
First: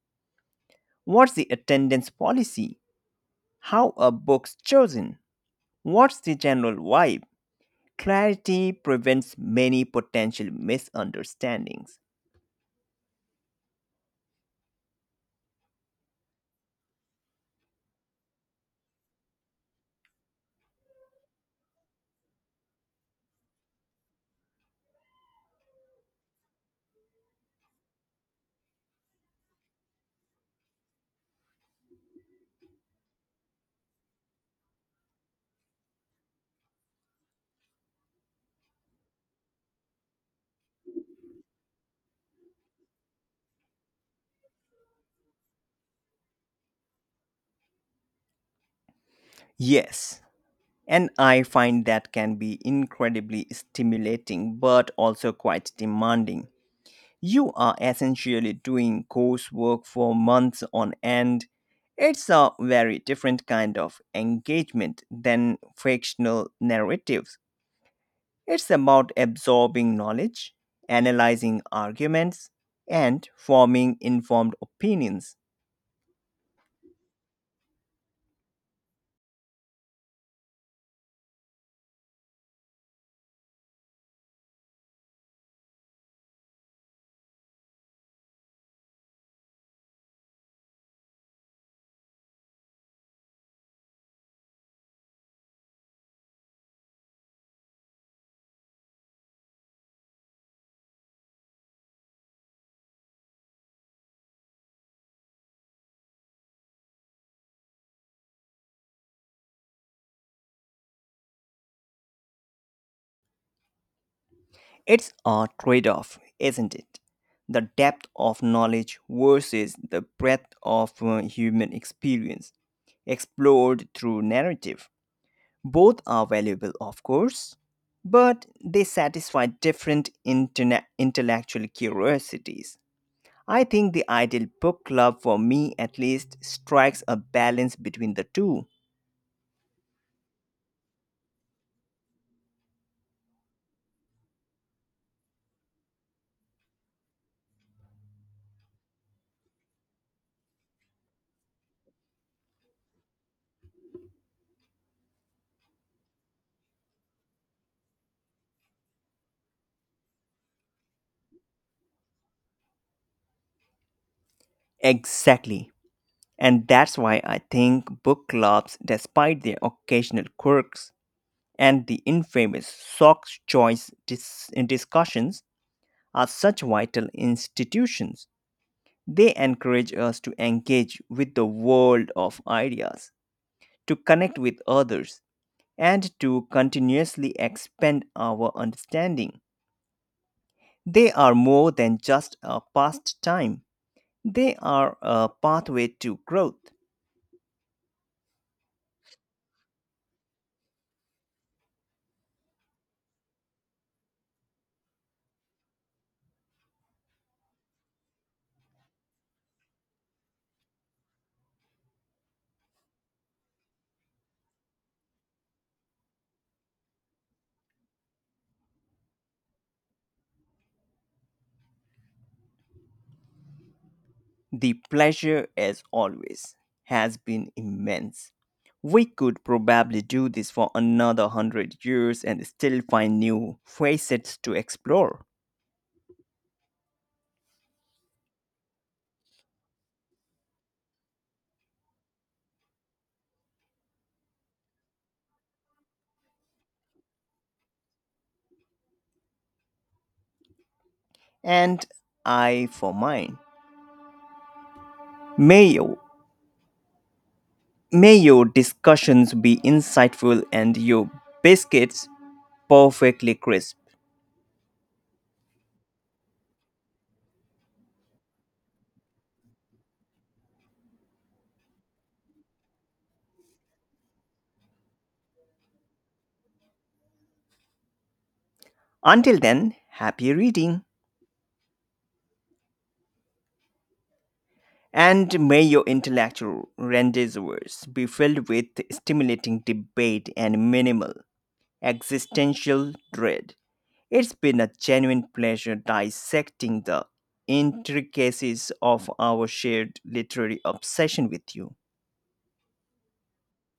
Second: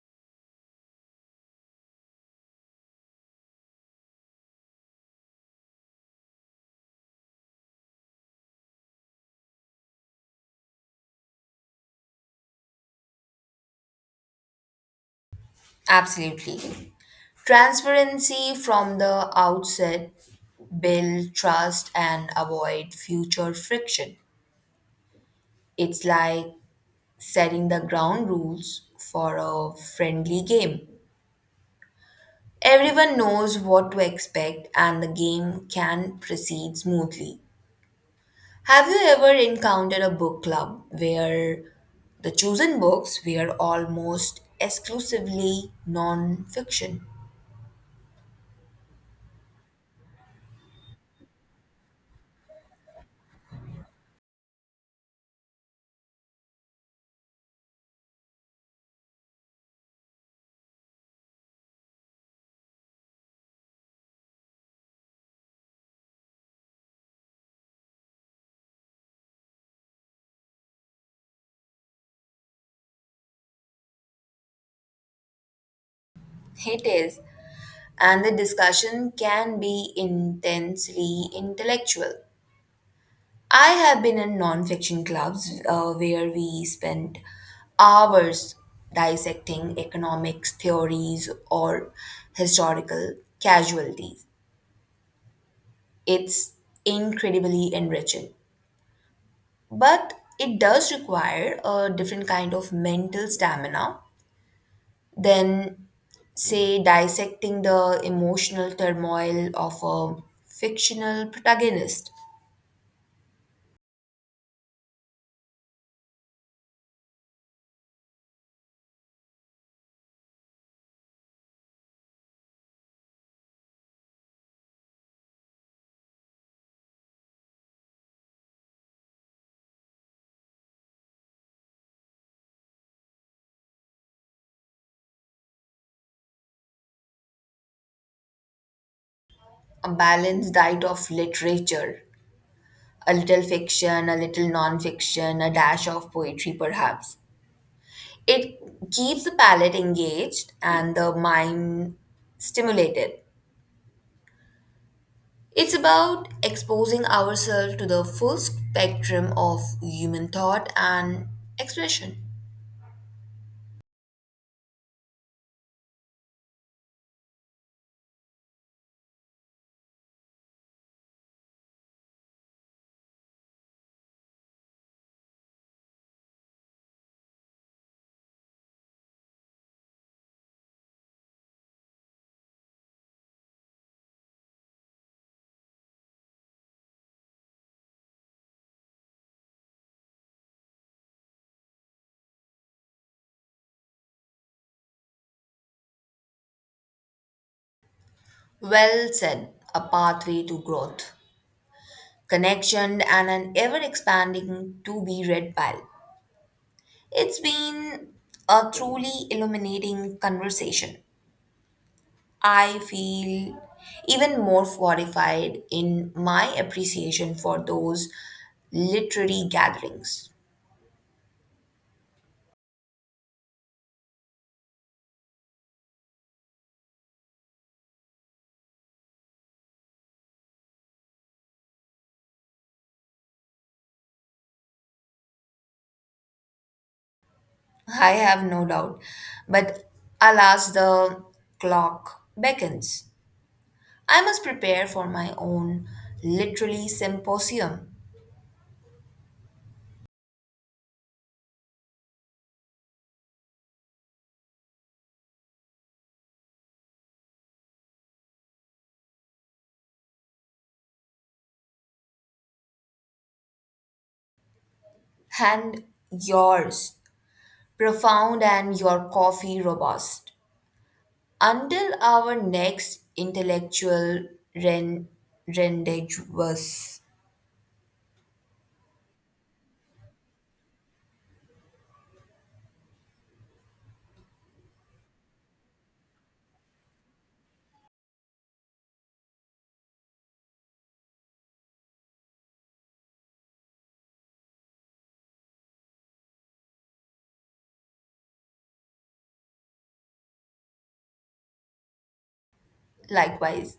What's the attendance policy? How are books chosen? What's the general vibe? Clarity prevents many potential misunderstandings. Absolutely. Transparency from the outset build trust and avoid future friction. It's like setting the ground rules for a friendly game. Everyone knows what to expect and the game can proceed smoothly. Have you ever encountered a book club where the chosen books were almost exclusively non fiction? Yes, and I find that can be incredibly stimulating but also quite demanding. You are essentially doing coursework for months on end. It's a very different kind of engagement than fictional narratives. It's about absorbing knowledge, analyzing arguments, and forming informed opinions. It is, and the discussion can be intensely intellectual. I have been in non-fiction clubs where we spent hours dissecting economics theories or historical casualties. It's incredibly enriching, but it does require a different kind of mental stamina than, say, dissecting the emotional turmoil of a fictional protagonist. It's a trade off, isn't it? The depth of knowledge versus the breadth of human experience explored through narrative. Both are valuable, of course, but they satisfy different intellectual curiosities. I think the ideal book club, for me at least, strikes a balance between the two. A balanced diet of literature, a little fiction, a little non-fiction, a dash of poetry, perhaps. It keeps the palate engaged and the mind stimulated. It's about exposing ourselves to the full spectrum of human thought and expression. Exactly. And that's why I think book clubs, despite their occasional quirks and the infamous Sock's Choice discussions, are such vital institutions. They encourage us to engage with the world of ideas, to connect with others, and to continuously expand our understanding. They are more than just a pastime, they are a pathway to growth. Well said, a pathway to growth, connection, and an ever expanding to be read pile. It's been a truly illuminating conversation. I feel even more fortified in my appreciation for those literary gatherings. The pleasure, as always, has been immense. We could probably do this for another 100 years and still find new facets to explore. I have no doubt. But alas, the clock beckons. I must prepare for my own literary symposium. And I, for mine, may your, may your discussions be insightful and your biscuits perfectly crisp. And yours, profound and your coffee robust. Until our next intellectual ren- rendezvous. Until then, happy reading. And may your intellectual rendezvous be filled with stimulating debate and minimal existential dread. It's been a genuine pleasure dissecting the intricacies of our shared literary obsession with you. Likewise,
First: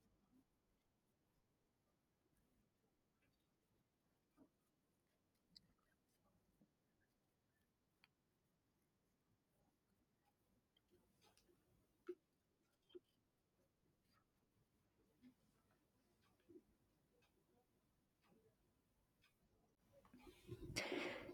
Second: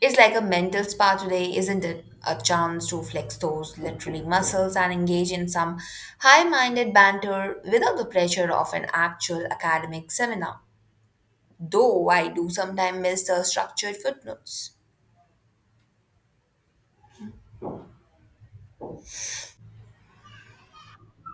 it's like a mental spa today, isn't it? A chance to flex those literally muscles and engage in some high minded banter without the pressure of an actual academic seminar. Though I do sometimes miss the structured footnotes.